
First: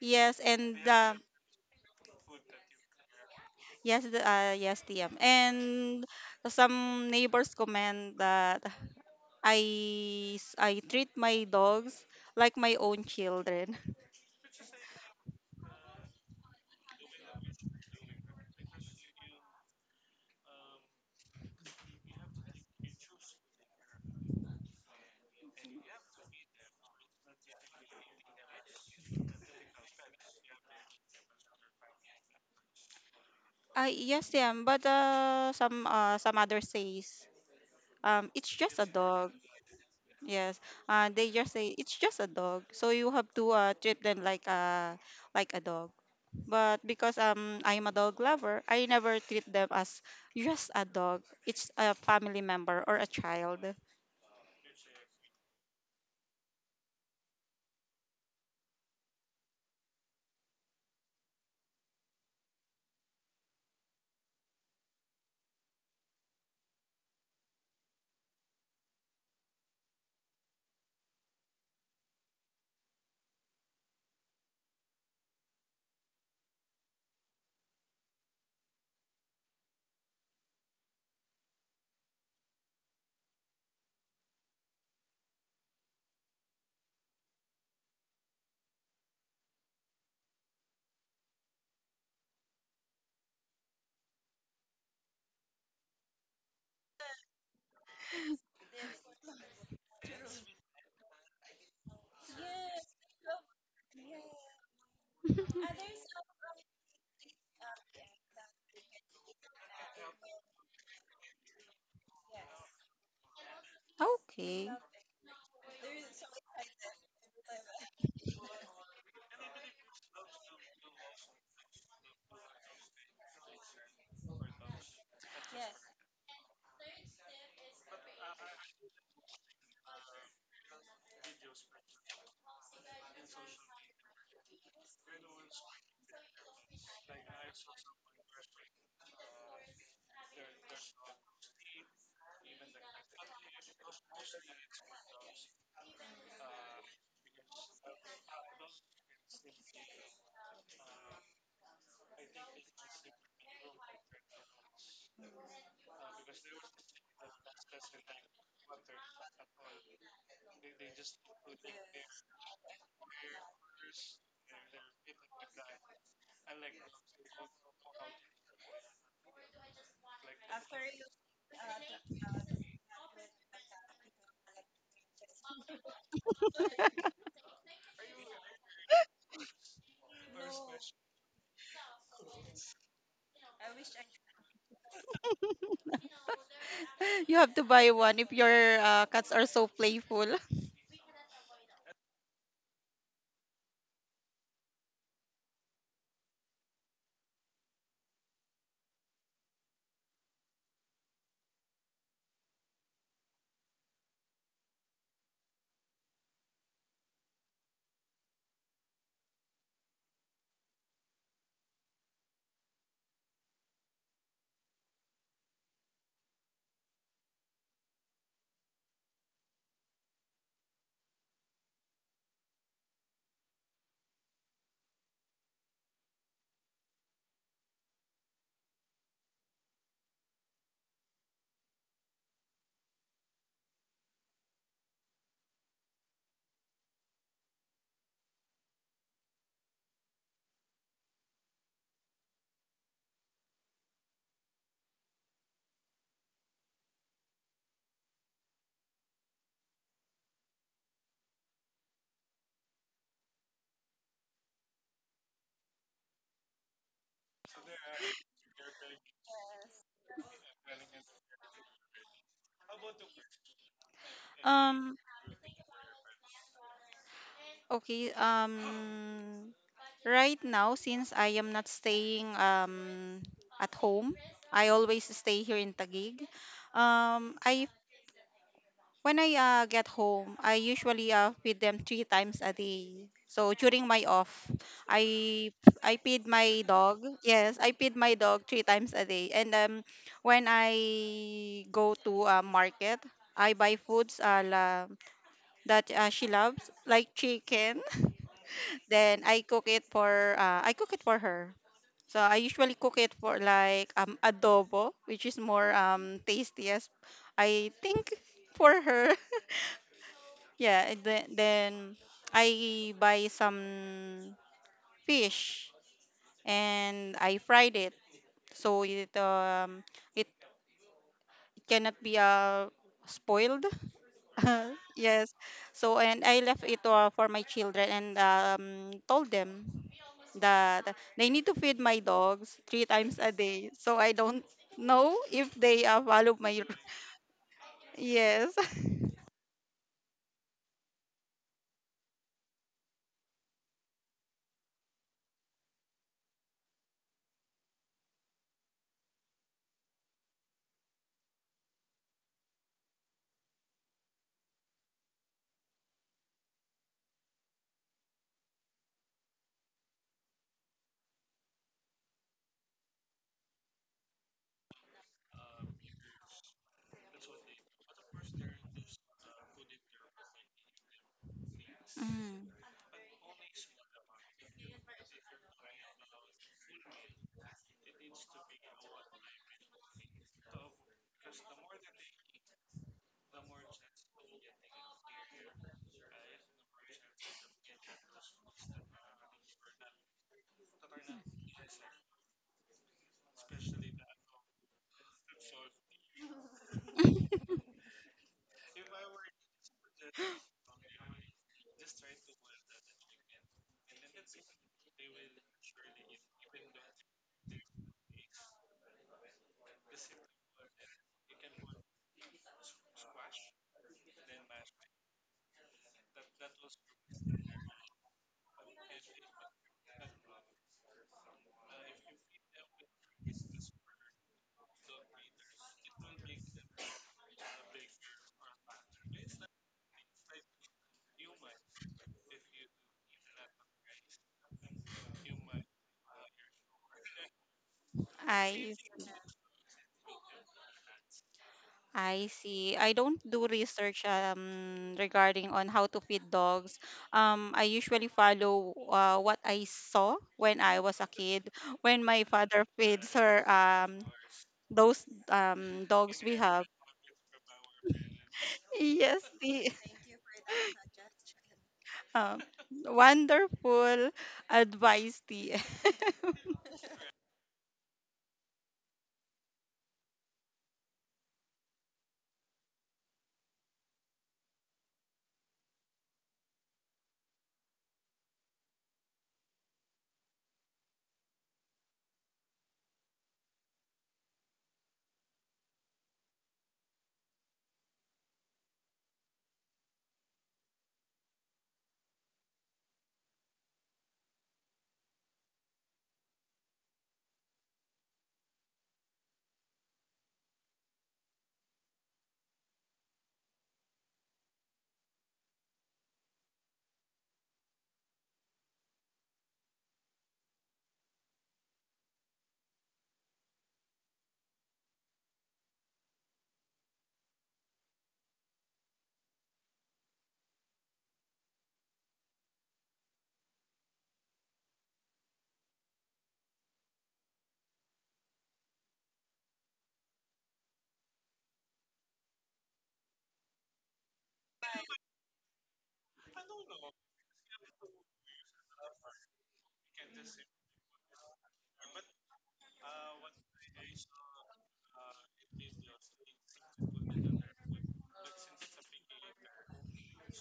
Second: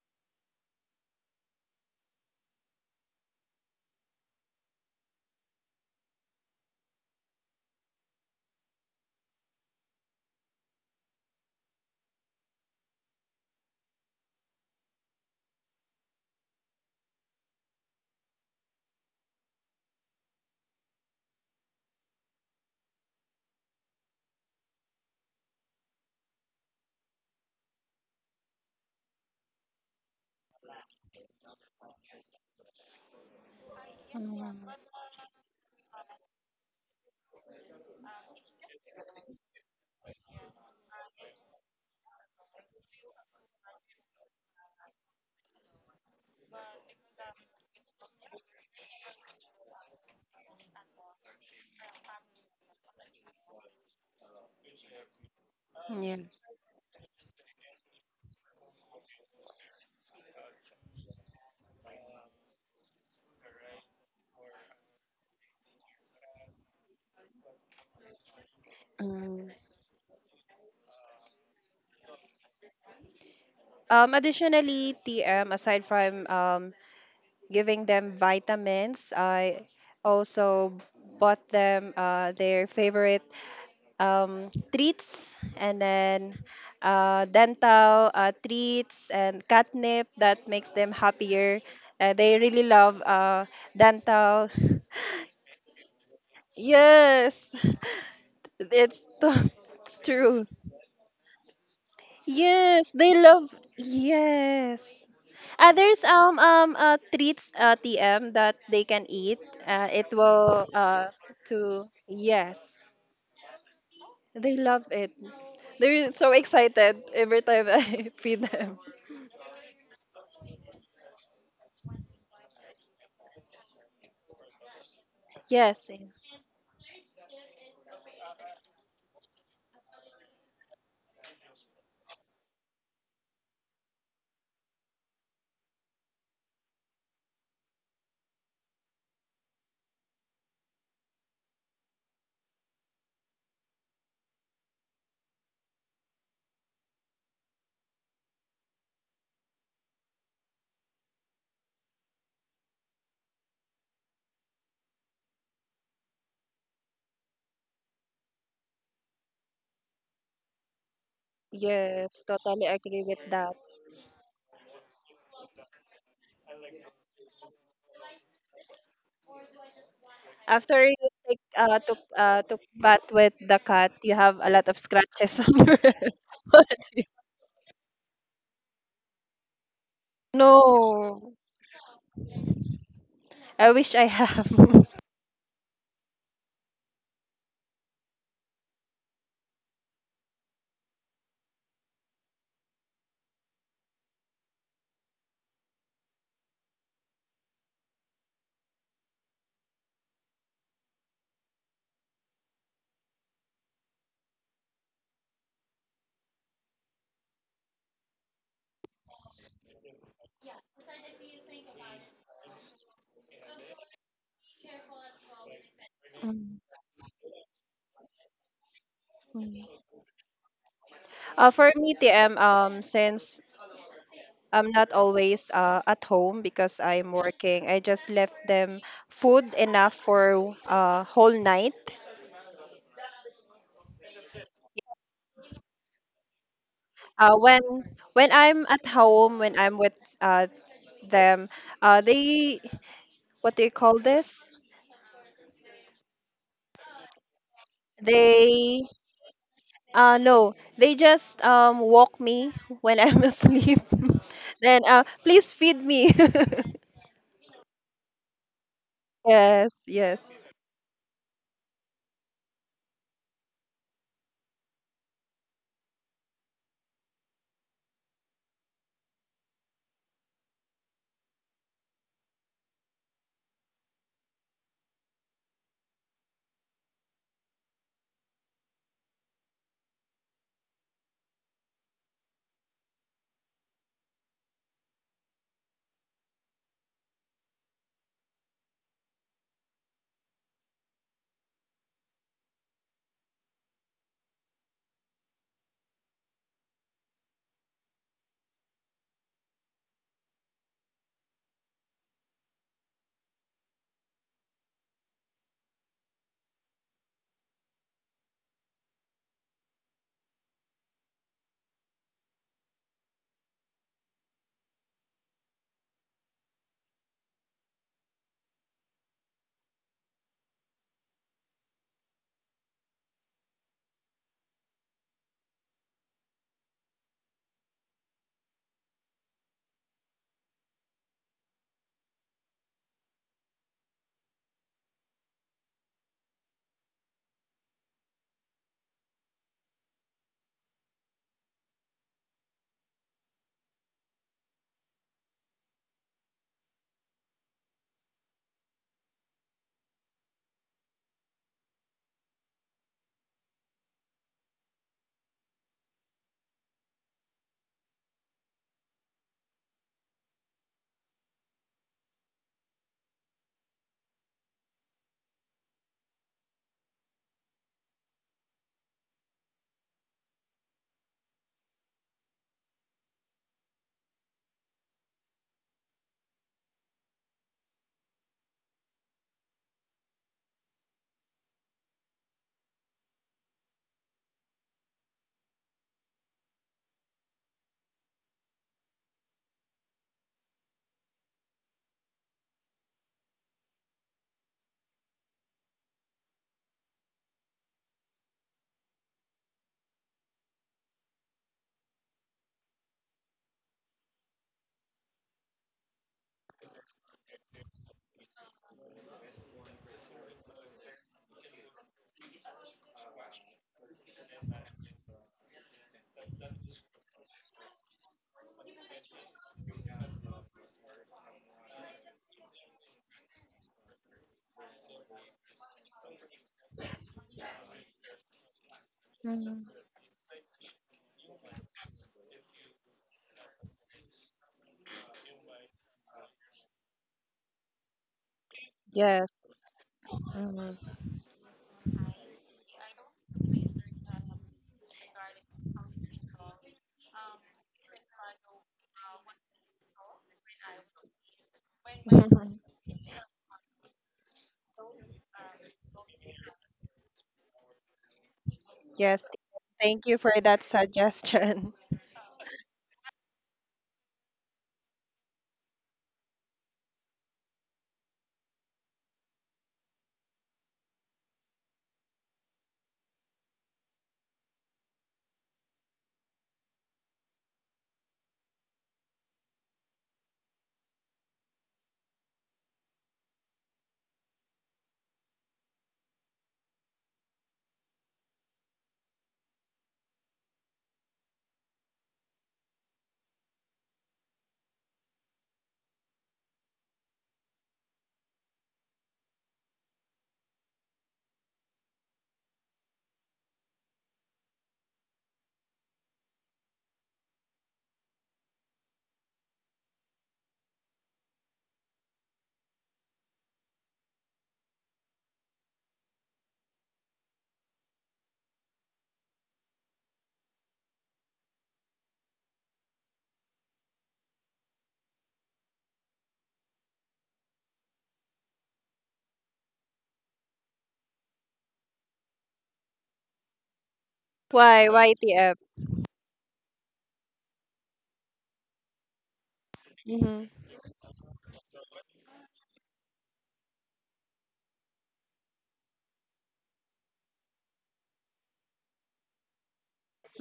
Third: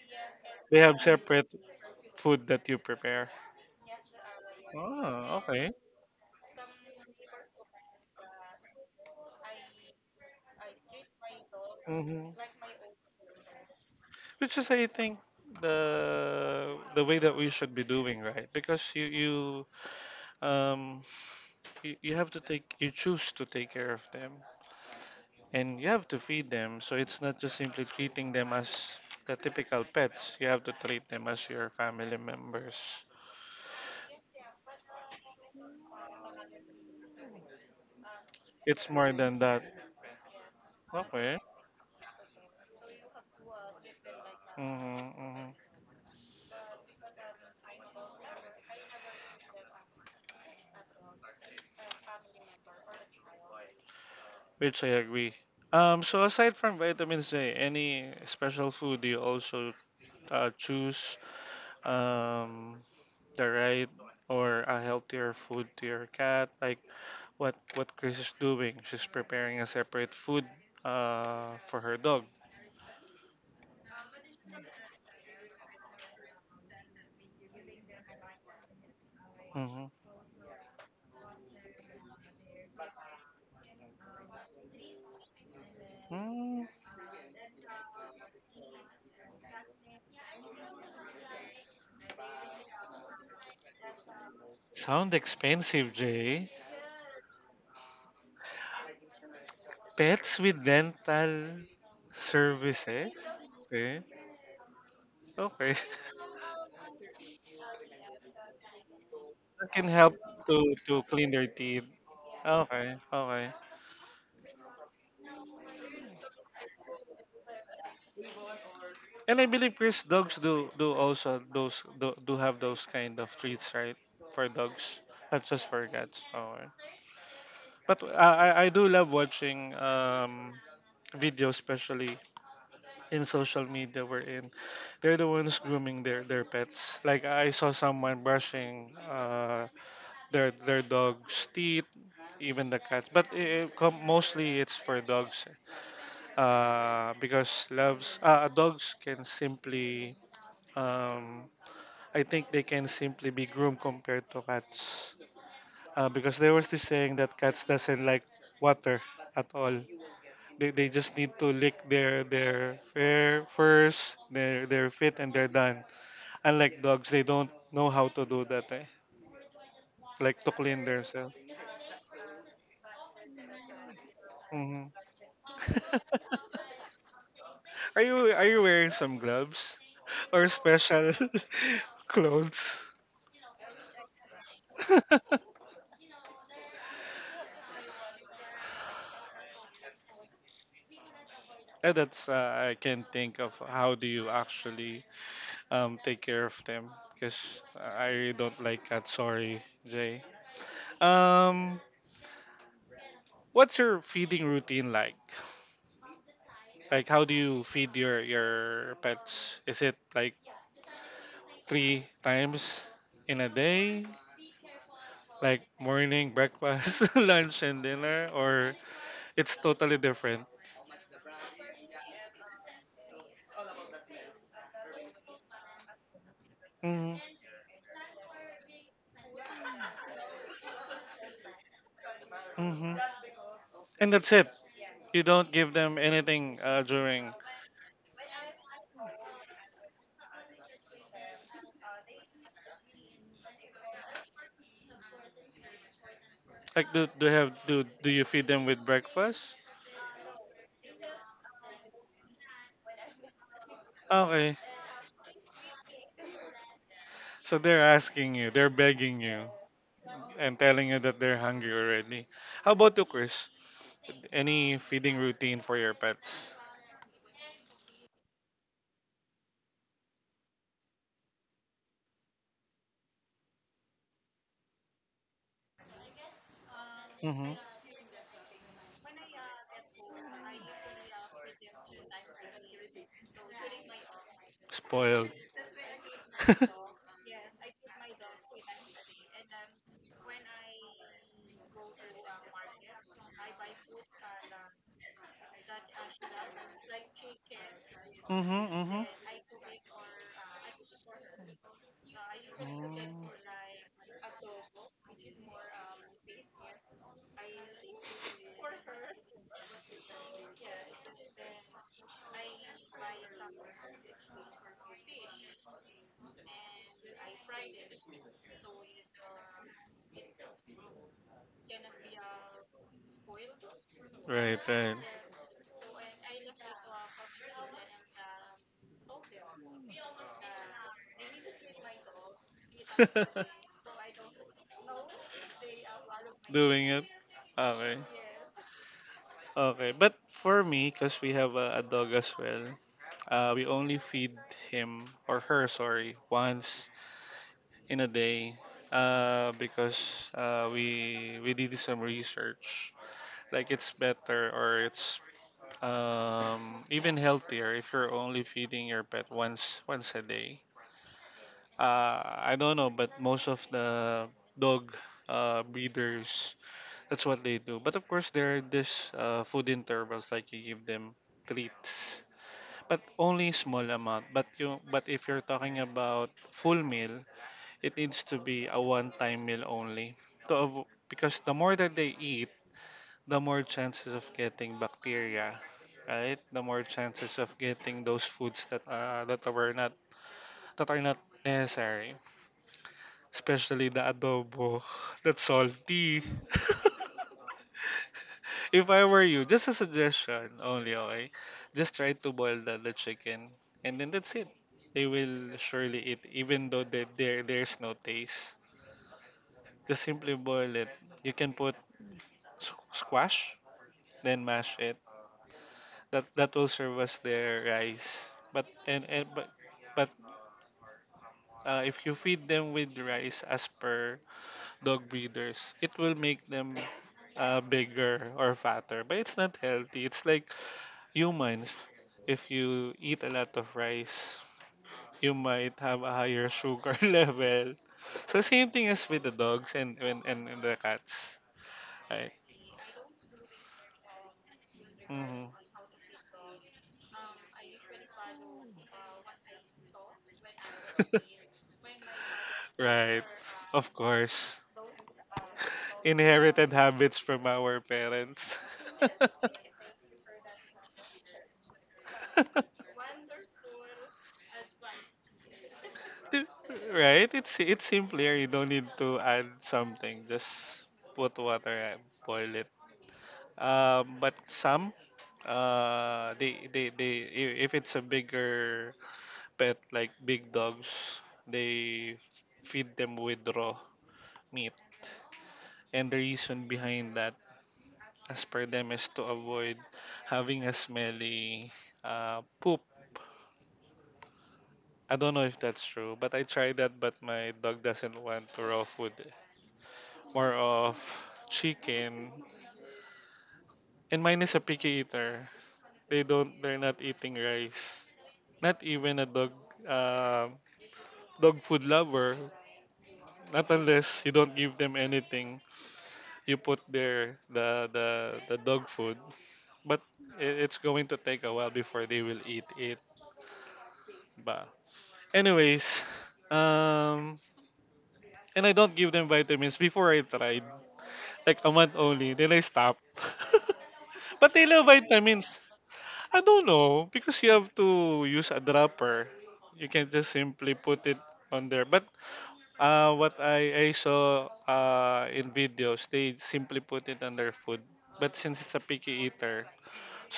Speaker 3: Yes, and
Speaker 1: They have separate food that you prepare?
Speaker 3: yes. Yes, TM,
Speaker 1: Oh, okay.
Speaker 3: and some neighbors comment that i I treat my dogs
Speaker 1: Hmm.
Speaker 3: like my own children.
Speaker 1: Which is, I think, the way that we should be doing, right? Because um you have to take you choose to take care of them, and you have to feed them. So it's not just simply treating them as the typical pets. You have to treat them as your family members.
Speaker 3: I Yes, TM, but
Speaker 2: Mm.
Speaker 3: some others says it's just a
Speaker 1: It's more
Speaker 3: dog.
Speaker 1: than that.
Speaker 3: Yes, they
Speaker 1: Okay.
Speaker 3: just say it's just a dog, so you have to treat them like a
Speaker 1: Mm-hmm,
Speaker 3: like
Speaker 1: mm-hmm.
Speaker 3: a dog. But because I'm a dog lover, I never treat them as just a dog. It's a family member or a child.
Speaker 1: Which I agree. So
Speaker 2: Yes.
Speaker 1: aside from vitamins A, any special food do you also choose um, the right or a healthier food to your cat? Like what Chris is doing? She's
Speaker 2: Mm.
Speaker 1: preparing a separate food for her dog.
Speaker 2: Additionally, TM, aside from giving them vitamins, I
Speaker 1: Mm-hmm.
Speaker 2: also bought them their favorite treats and then
Speaker 1: Mm,
Speaker 2: dental treats and catnip that makes them happier. They really love dental.
Speaker 1: sound expensive, Jay.
Speaker 2: Yes, it's
Speaker 1: Pets
Speaker 2: true.
Speaker 1: with dental
Speaker 2: Yes,
Speaker 1: services.
Speaker 2: they love.
Speaker 1: Okay.
Speaker 2: Yes.
Speaker 1: Okay.
Speaker 2: There's treats TM that they can eat.
Speaker 1: That can
Speaker 2: It
Speaker 1: help
Speaker 2: will
Speaker 1: to clean their teeth.
Speaker 2: to yes,
Speaker 1: Okay. Okay.
Speaker 2: they
Speaker 3: Okay.
Speaker 2: love it. They're so excited every time I feed them.
Speaker 1: And I believe Chris dogs do also those do have those kind of treats, right? For dogs, not just for
Speaker 2: Yes, eh,
Speaker 1: cats. Oh, yeah. But I I do love watching videos, especially in social media we in. They're the ones grooming their pets. Like I saw someone brushing their dog's teeth, even the cats. But it com- mostly it's for dogs, because loves dogs can simply um I think they can simply be groomed compared to cats, because there was this saying that cats doesn't like water at all. They just need to lick
Speaker 2: yes, totally
Speaker 1: their
Speaker 2: agree with
Speaker 1: fur
Speaker 2: that.
Speaker 1: first, their feet, and they're done. Unlike dogs, they don't know how to do that. Eh? Like to
Speaker 2: After
Speaker 1: clean
Speaker 2: you
Speaker 1: themselves.
Speaker 2: take took took bath with the cat, you have a lot of
Speaker 1: Hmm.
Speaker 2: scratches on your.
Speaker 1: Are you wearing some gloves or special
Speaker 2: No,
Speaker 1: clothes?
Speaker 2: I wish I have.
Speaker 3: You have to buy one if your cats are so playful.
Speaker 1: And that's I can think of how do you actually take care of them because I really don't like cats. Sorry, Jay. Um, what's your feeding routine like? Like, how do you feed your pets? Is it like three times in a day? Like morning,
Speaker 2: Mm,
Speaker 1: breakfast, lunch, and dinner, or it's
Speaker 2: mm.
Speaker 1: totally different.
Speaker 2: Uh, for me, TM, since I'm not always at home because I'm
Speaker 1: Mm-hmm.
Speaker 2: working, I just left them food enough for whole night.
Speaker 1: Mm-hmm. And that's it. You don't give them anything
Speaker 2: Uh,
Speaker 1: during.
Speaker 2: when when I'm at home, when I'm with them, they what do you call this?
Speaker 1: Like, do you feed them
Speaker 2: They
Speaker 1: with breakfast?
Speaker 2: no, they just walk me when I'm asleep.
Speaker 1: Okay.
Speaker 2: Then please feed me.
Speaker 1: So they're asking you, they're begging you,
Speaker 2: Yes, yes.
Speaker 1: and telling you that they're hungry already. How about you, Chris? Any
Speaker 3: Um,
Speaker 1: feeding routine for your pets?
Speaker 3: Okay. Right now, since I am not staying at home, I always stay here in Taguig.
Speaker 1: Mm-hmm.
Speaker 3: I when I get home, I usually feed them three times a day. So during my off,
Speaker 1: Spoiled.
Speaker 3: I I feed my
Speaker 1: mm-hmm,
Speaker 3: dog. Yes, I feed my dog three times a day. And when I go to market, I buy foods that she loves, like chicken.
Speaker 1: mm-hmm.
Speaker 3: Then I cook it for her. So I usually cook it
Speaker 1: Mm.
Speaker 3: for like adobo, which is more tastiest. I think, for her. Yeah, and then I buy some fish and I fried it. So it cannot be spoiled.
Speaker 1: Right, right.
Speaker 3: Yes. So, and I left it for my children and told them that they need to feed my dogs three times a day. So I don't know if they follow my.
Speaker 1: Doing it. Okay.
Speaker 3: Yes.
Speaker 1: Okay, but for me, because we have a dog as well, uh, we only feed him or her, sorry, once in a day, because we did some research. Like it's better or it's even healthier if you're only feeding your pet once a day. Uh, I don't know, but most of the dog breeders, that's what they do. But of course, there are this food intervals, like you give them treats
Speaker 3: Mm.
Speaker 1: but only small amount, but you, but if you're talking about full meal, it needs to be a one time meal only because the more that they eat, the more chances of getting bacteria, right, the more chances of getting those foods that that were not, that are not necessary. Especially the adobo. That's salty. If I were you, just a suggestion only, okay? Just try to boil the chicken and then that's it. They will surely eat even though that there's no taste. Just simply boil it. You can put squash, then mash it. That will serve as their rice. But and but but if you feed them with rice, as per dog breeders, it will make them bigger or fatter. But it's not
Speaker 2: Mhm.
Speaker 1: healthy. It's like humans. If you eat a lot of rice, you might have a higher sugar level. So same
Speaker 3: I
Speaker 1: thing
Speaker 3: see.
Speaker 1: as with
Speaker 2: Yes.
Speaker 1: the dogs and the
Speaker 2: Mhm.
Speaker 1: cats,
Speaker 3: I
Speaker 1: right?
Speaker 3: see. I don't do research
Speaker 1: Hmm.
Speaker 3: regarding on how to feed dogs. I usually follow, what I saw when I was a kid, when my father feeds
Speaker 1: Right.
Speaker 3: her,
Speaker 1: Of course.
Speaker 3: those dogs we have.
Speaker 1: Inherited habits from our parents.
Speaker 2: Yes.
Speaker 3: Yes, the
Speaker 2: Thank you for that suggestion.
Speaker 3: Oh, wonderful advice, TM.
Speaker 1: Di- right? It's simpler. You don't need to add something. Just put water and boil it. But some, if it's a bigger pet like big dogs, they feed them with raw meat. And the reason behind that, as per them, is to avoid having a smelly poop. I don't know if that's true, but I tried that, but my dog doesn't want raw food, more of chicken. And mine is a picky eater. They don't. They're not eating rice. Not even a dog. Uh, Dog food lover. Not unless you don't give them anything. You put the the dog food. But it's going to take a while before they will eat it. But anyways, um, and I don't give them vitamins. Before I tried. Like a month only. Then I stop. But they love
Speaker 2: Why? Why TF?
Speaker 1: vitamins. I don't know, because you have to use a dropper. You can just
Speaker 2: Mm-hmm.
Speaker 1: simply put it on there. But what I saw in videos, they simply put it on their food. But since it's a picky eater,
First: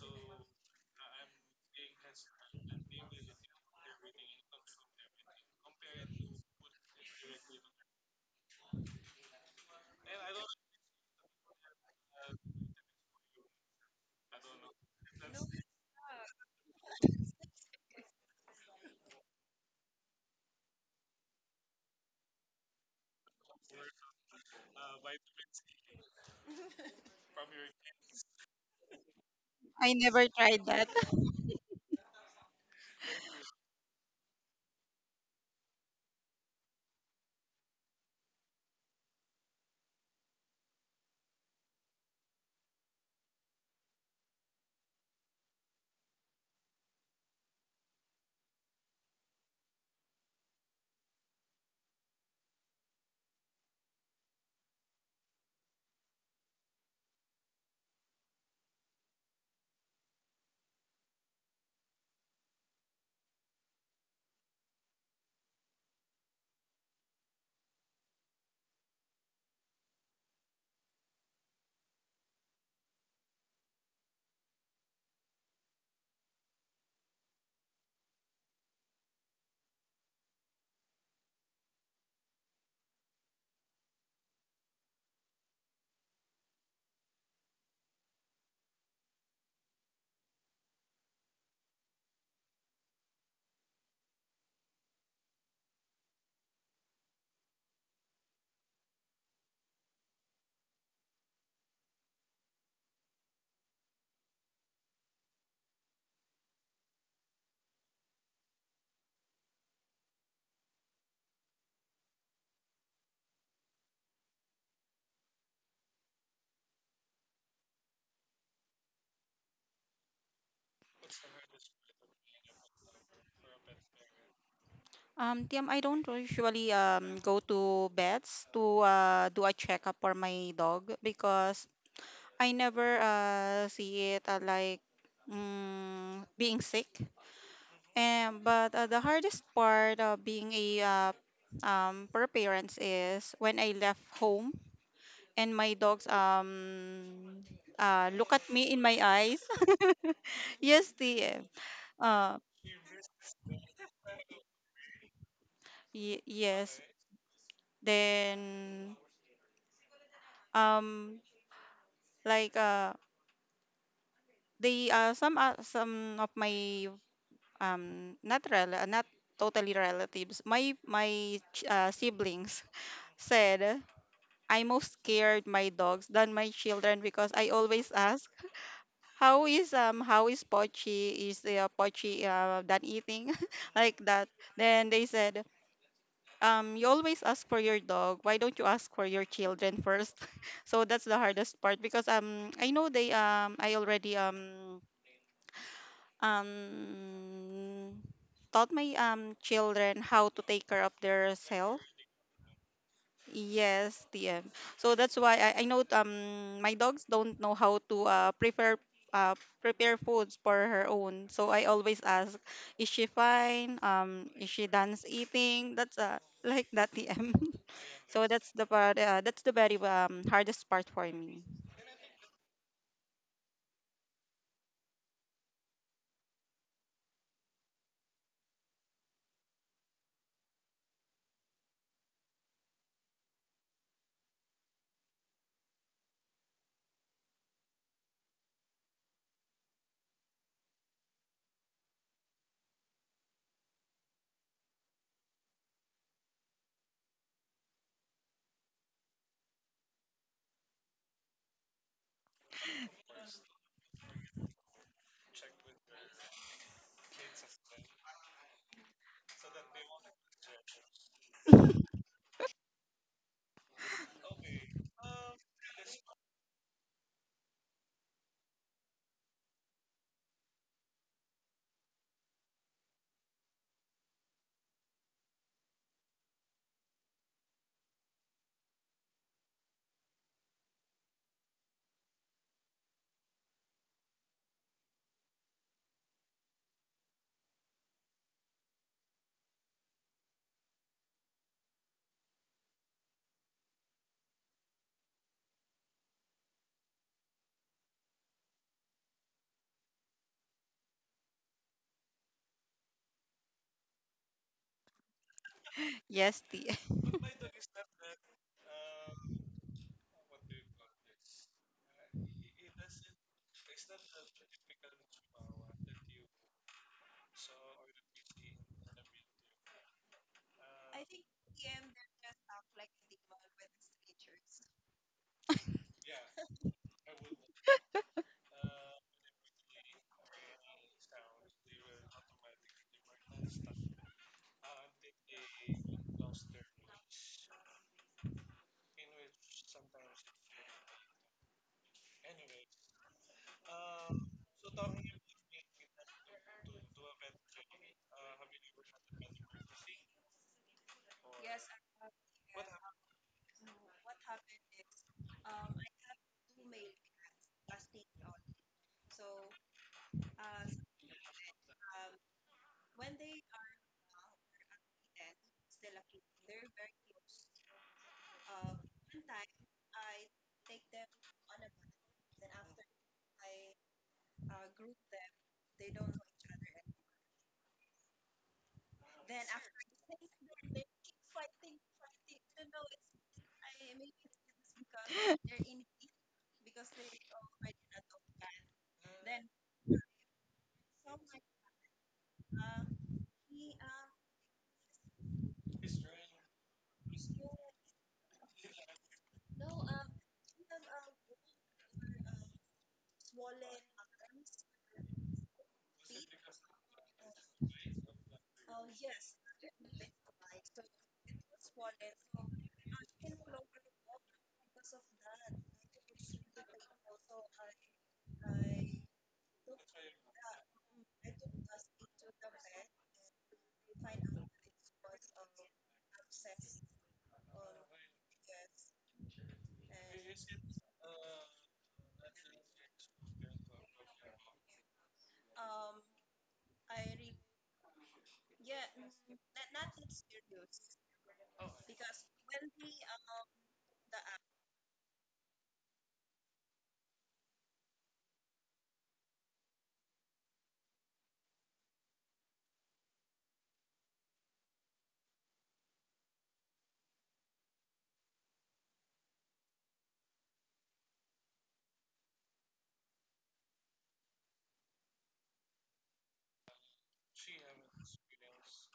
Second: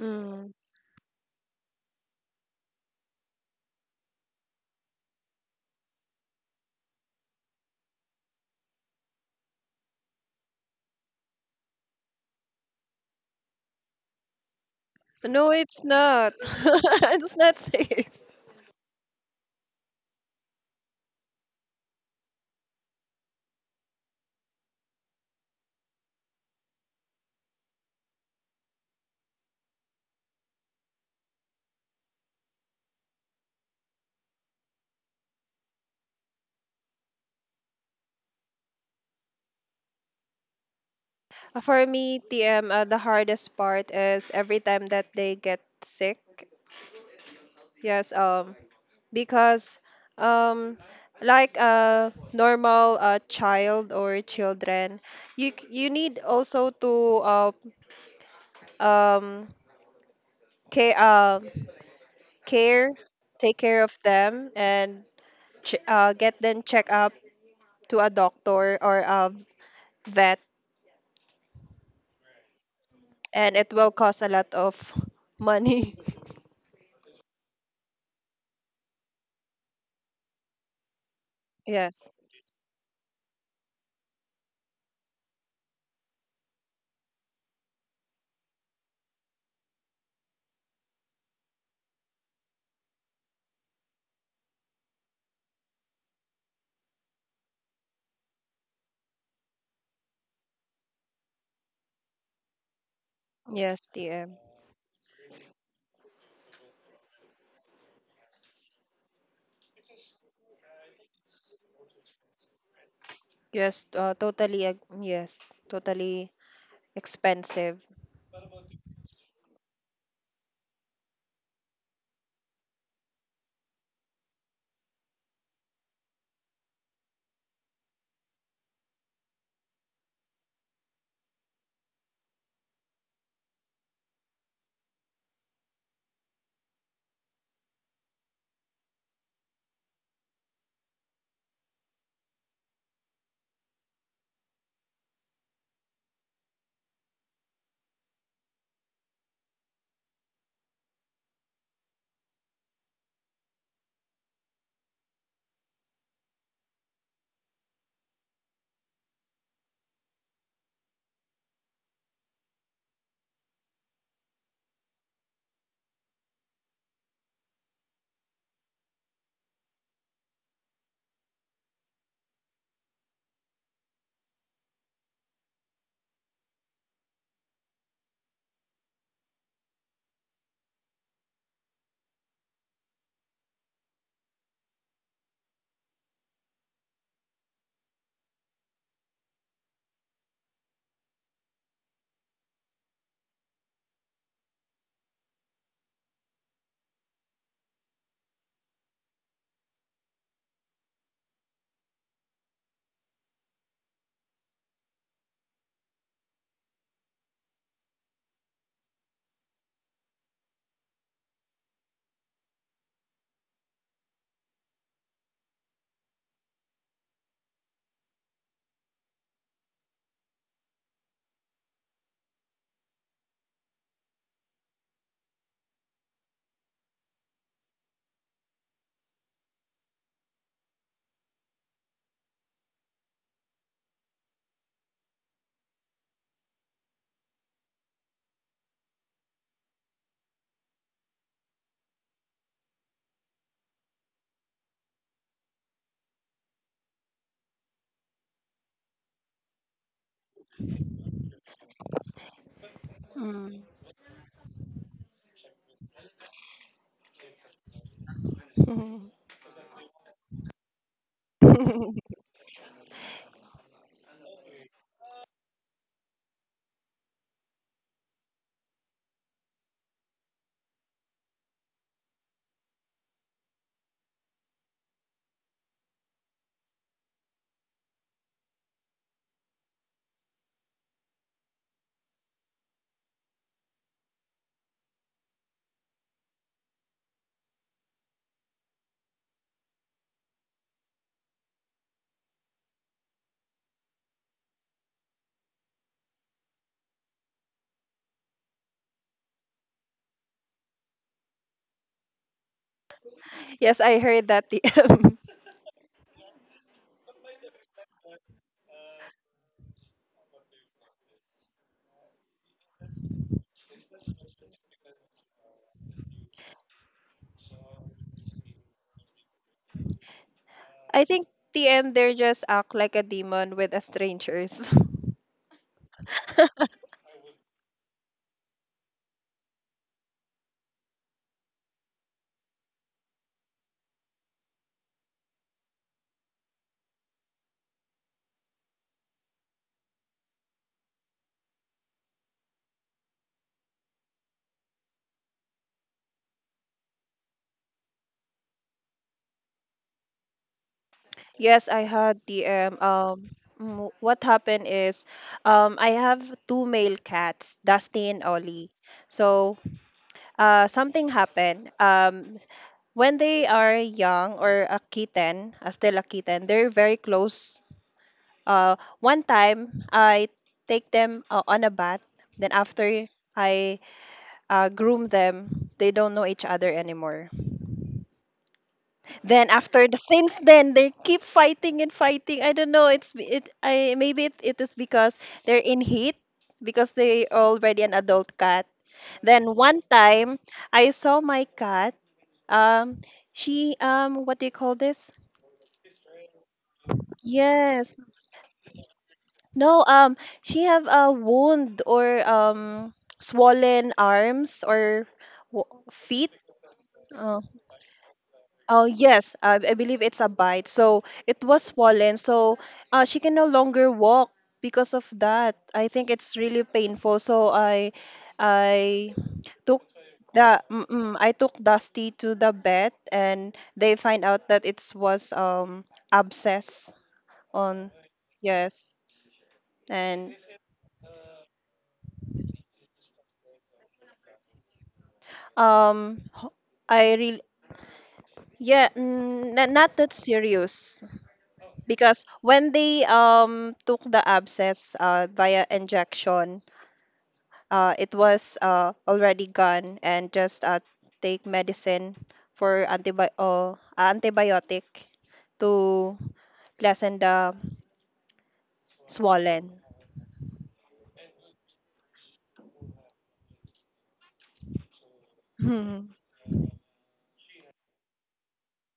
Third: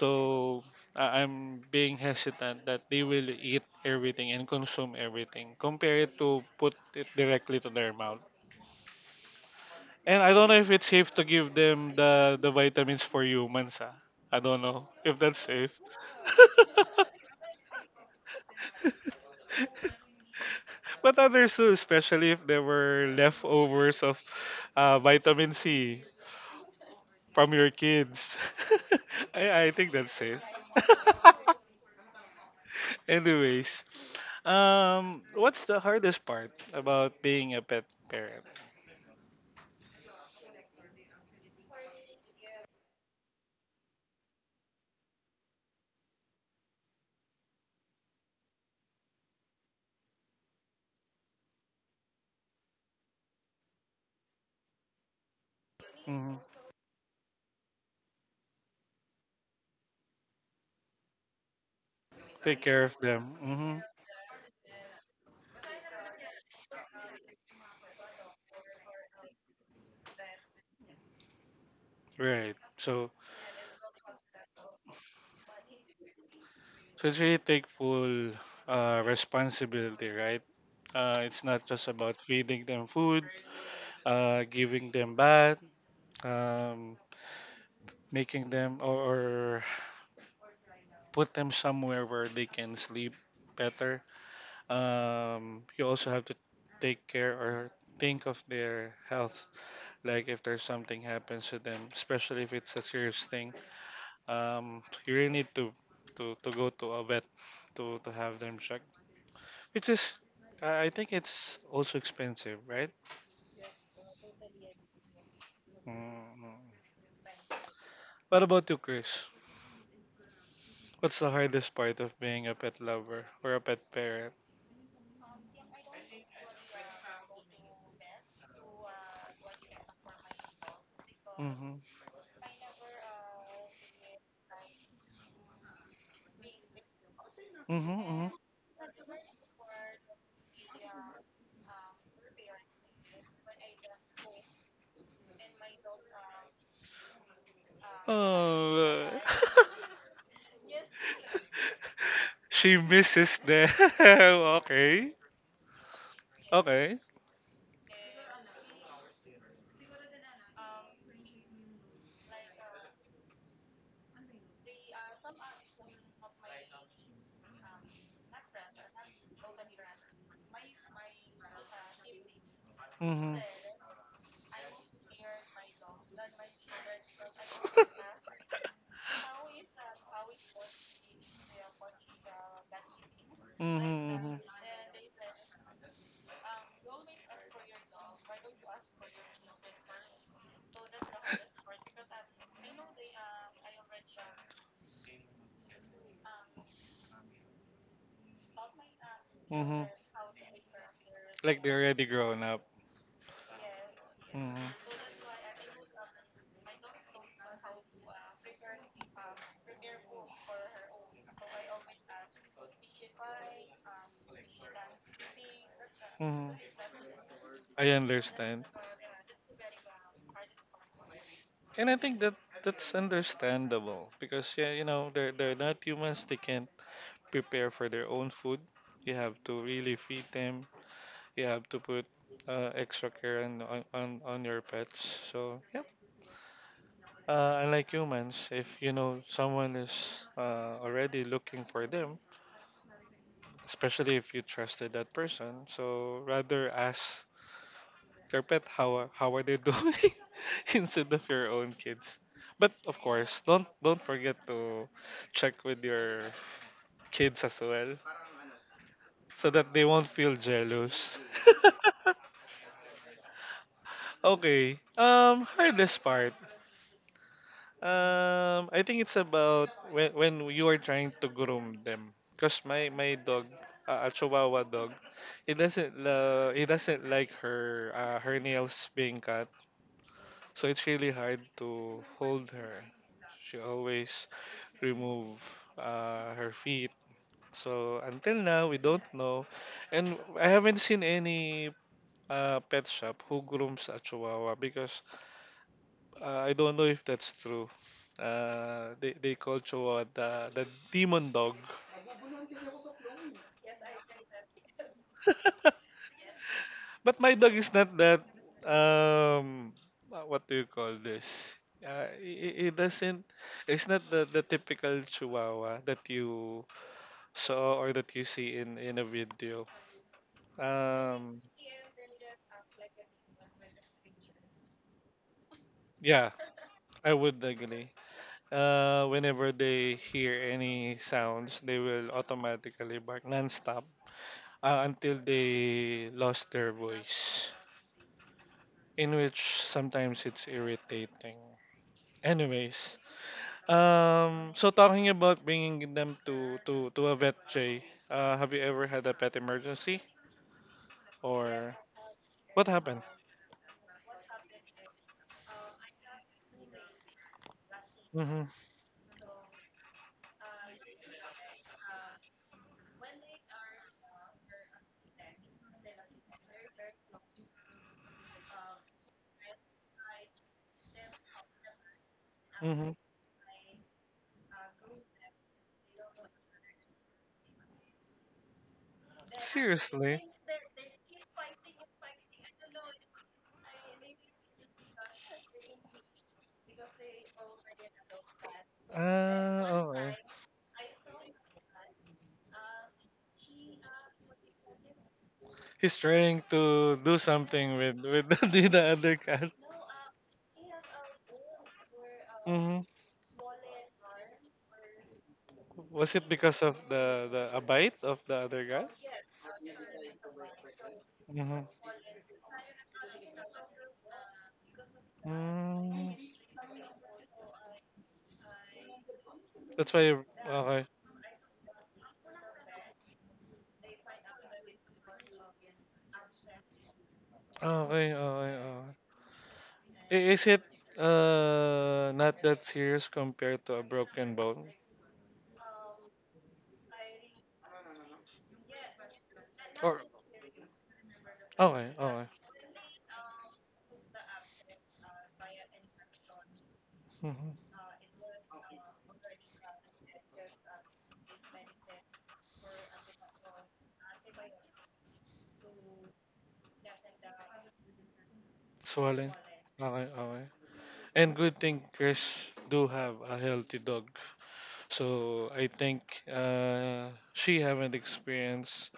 Speaker 2: Mm.
Speaker 1: I'm being hesitant that they will eat everything and consume everything. Compare it to put it directly to their mouth. And I don't know if it's safe to give them the vitamins for humans. Ah. I don't know if that's
Speaker 2: No,
Speaker 1: safe.
Speaker 2: it's not. It's not safe.
Speaker 1: But others too, especially if there were leftovers of vitamin C from your kids. I think
Speaker 3: I
Speaker 1: that's
Speaker 3: never
Speaker 1: safe.
Speaker 3: tried that.
Speaker 1: Anyways, what's the hardest part about being a pet parent?
Speaker 2: For me, TM, the hardest part is every time that they get sick. Yes, because um like a normal child or children you you need
Speaker 1: Hmm.
Speaker 2: also to um care uh,
Speaker 1: Take care
Speaker 2: care,
Speaker 1: of them.
Speaker 2: take
Speaker 1: Hmm.
Speaker 2: care of them and get them check up to a doctor or a vet,
Speaker 1: Right. So,
Speaker 2: and it will cost a lot of money.
Speaker 1: so it's really take full responsibility, right? It's not just
Speaker 2: Yes.
Speaker 1: about feeding them food, giving them bath, um, making them, or put them somewhere where they can sleep better. You also have to take care, or think of their health, like if there's something happens to them, especially if it's a serious thing.
Speaker 2: Yes, TM.
Speaker 1: You really need to to go to a vet to have them checked. It is. I think it's also expensive, right?
Speaker 2: Yes, yes, totally
Speaker 1: Mm.
Speaker 2: expensive.
Speaker 1: What about you, Chris? What's the hardest part of being a pet lover or a pet parent?
Speaker 3: TM, I don't usually go to vets to do a checkup for my dog because
Speaker 1: Mm-hmm.
Speaker 3: I never see it, like, being sick.
Speaker 1: Mm-hmm. Mm-hmm.
Speaker 3: And but the hardest part of being a, per parents is when I left home and my dogs, look at me in my
Speaker 1: Oh,
Speaker 3: eyes. Yes, TM. Uh,
Speaker 1: she misses the. Okay.
Speaker 3: y Yes.
Speaker 1: Okay.
Speaker 3: Then, um like they some of my not rel not totally relatives, my siblings
Speaker 1: Mm-hmm.
Speaker 3: said, I most scared my dogs than my children because I always ask, how is Pochi, is the Pochi done eating? Like
Speaker 1: Mm-hmm.
Speaker 3: that.
Speaker 1: Mm-hmm.
Speaker 3: Then they said, you always ask for your dog, why don't you ask for your children first? So that's the hardest part because I know they I already um taught my
Speaker 1: Mm-hmm.
Speaker 3: children how to take care of their
Speaker 1: Like
Speaker 3: self.
Speaker 1: they're already grown up.
Speaker 3: Yes, TM,
Speaker 1: Mm-hmm.
Speaker 3: so that's why I know my dogs don't know how to uh, prepare foods for her own, so I always ask, is she fine, is she done eating? That's
Speaker 1: Mhm.
Speaker 3: like that, TM.
Speaker 1: I
Speaker 3: So that's
Speaker 1: understand.
Speaker 3: the part. That's the very,
Speaker 1: That's the,
Speaker 3: hardest part for me.
Speaker 1: and I think that that's understandable because, yeah, you know, they're not humans, they can't prepare for their own food. You have to really feed them. You have to put extra care on, on your pets. So, yep. Unlike humans, if you know someone is already looking for them, especially if you trusted that person. So rather ask your pet how are they doing instead of your own kids. But of course,
Speaker 2: Mm.
Speaker 1: don't forget to check with your kids as well so that they won't feel jealous. Okay. Um, hardest part. I think it's about when you are trying to groom them. Cause my dog, a Chihuahua dog, it doesn't like her her nails being cut. So it's really hard to hold her. She always remove her feet. So until now, we don't know, and I haven't seen any pet shop who grooms a Chihuahua because I don't know if that's true. They call Chihuahua the demon dog.
Speaker 2: Yes, I heard that, TM.
Speaker 3: Yes, the.
Speaker 1: But my dog is not that. Um, what do you call this? It, it doesn't. It's not the typical Chihuahua that you saw or that you see in a video.
Speaker 2: I think,
Speaker 1: Um,
Speaker 2: TM, they just act like a demon with a strangers.
Speaker 1: yeah, I would agree. Whenever they hear any sounds, they will automatically bark nonstop, until they lost their voice, in which sometimes it's irritating. Anyways, so talking about bringing them to a vet, Jay, have you ever had a pet emergency
Speaker 2: Yes,
Speaker 1: or
Speaker 2: I had,
Speaker 1: what
Speaker 2: TM.
Speaker 1: happened?
Speaker 2: What happened is, I have two male cats, Dusty and
Speaker 1: Mm-hmm.
Speaker 2: Ollie. So, something happened. When they are young or a kitten, they're very close. One time I take them on a bath. Then
Speaker 1: Mm-hmm.
Speaker 2: after I groom them. They don't know each other anymore. Then after the
Speaker 1: Seriously?
Speaker 2: since then they keep fighting and fighting. I don't know. It's be- it. I maybe it is because they're in heat because they already an adult cat. Then
Speaker 1: Ah,
Speaker 2: one
Speaker 1: okay.
Speaker 2: time I saw my cat. Um, she what do you call this?
Speaker 1: He's trying to do something
Speaker 2: Yes.
Speaker 1: with the other cat.
Speaker 2: No. She have a wound or
Speaker 1: Mm-hmm.
Speaker 2: swollen arms or
Speaker 1: Was it
Speaker 2: feet.
Speaker 1: because of the
Speaker 2: Oh.
Speaker 1: the a bite of the other
Speaker 2: Oh,
Speaker 1: guy?
Speaker 2: yes, I believe it's a bite. So it was
Speaker 1: Hmm.
Speaker 2: swollen. So she can no longer walk because of that. I think
Speaker 1: Mm,
Speaker 2: it's really painful. So, I took
Speaker 1: that's why. You, okay.
Speaker 2: I took Dusty to the vet, and they find out that it was abscess on,
Speaker 1: Okay. Okay. Okay.
Speaker 2: yes,
Speaker 1: I-
Speaker 2: and
Speaker 1: is it not that serious compared to a broken bone?
Speaker 2: ho- I really yeah mm, n- not
Speaker 1: Or
Speaker 2: that serious.
Speaker 1: okay.
Speaker 2: Because
Speaker 1: Okay.
Speaker 2: when they took the abscess via injection,
Speaker 1: Mm-hmm.
Speaker 2: it was already gone and just take medicine for antibiotic to lessen the
Speaker 1: Swelling.
Speaker 2: swollen.
Speaker 1: Okay. Okay. And good thing Chris do have a healthy dog. So I think
Speaker 2: Hmm.
Speaker 1: she haven't experienced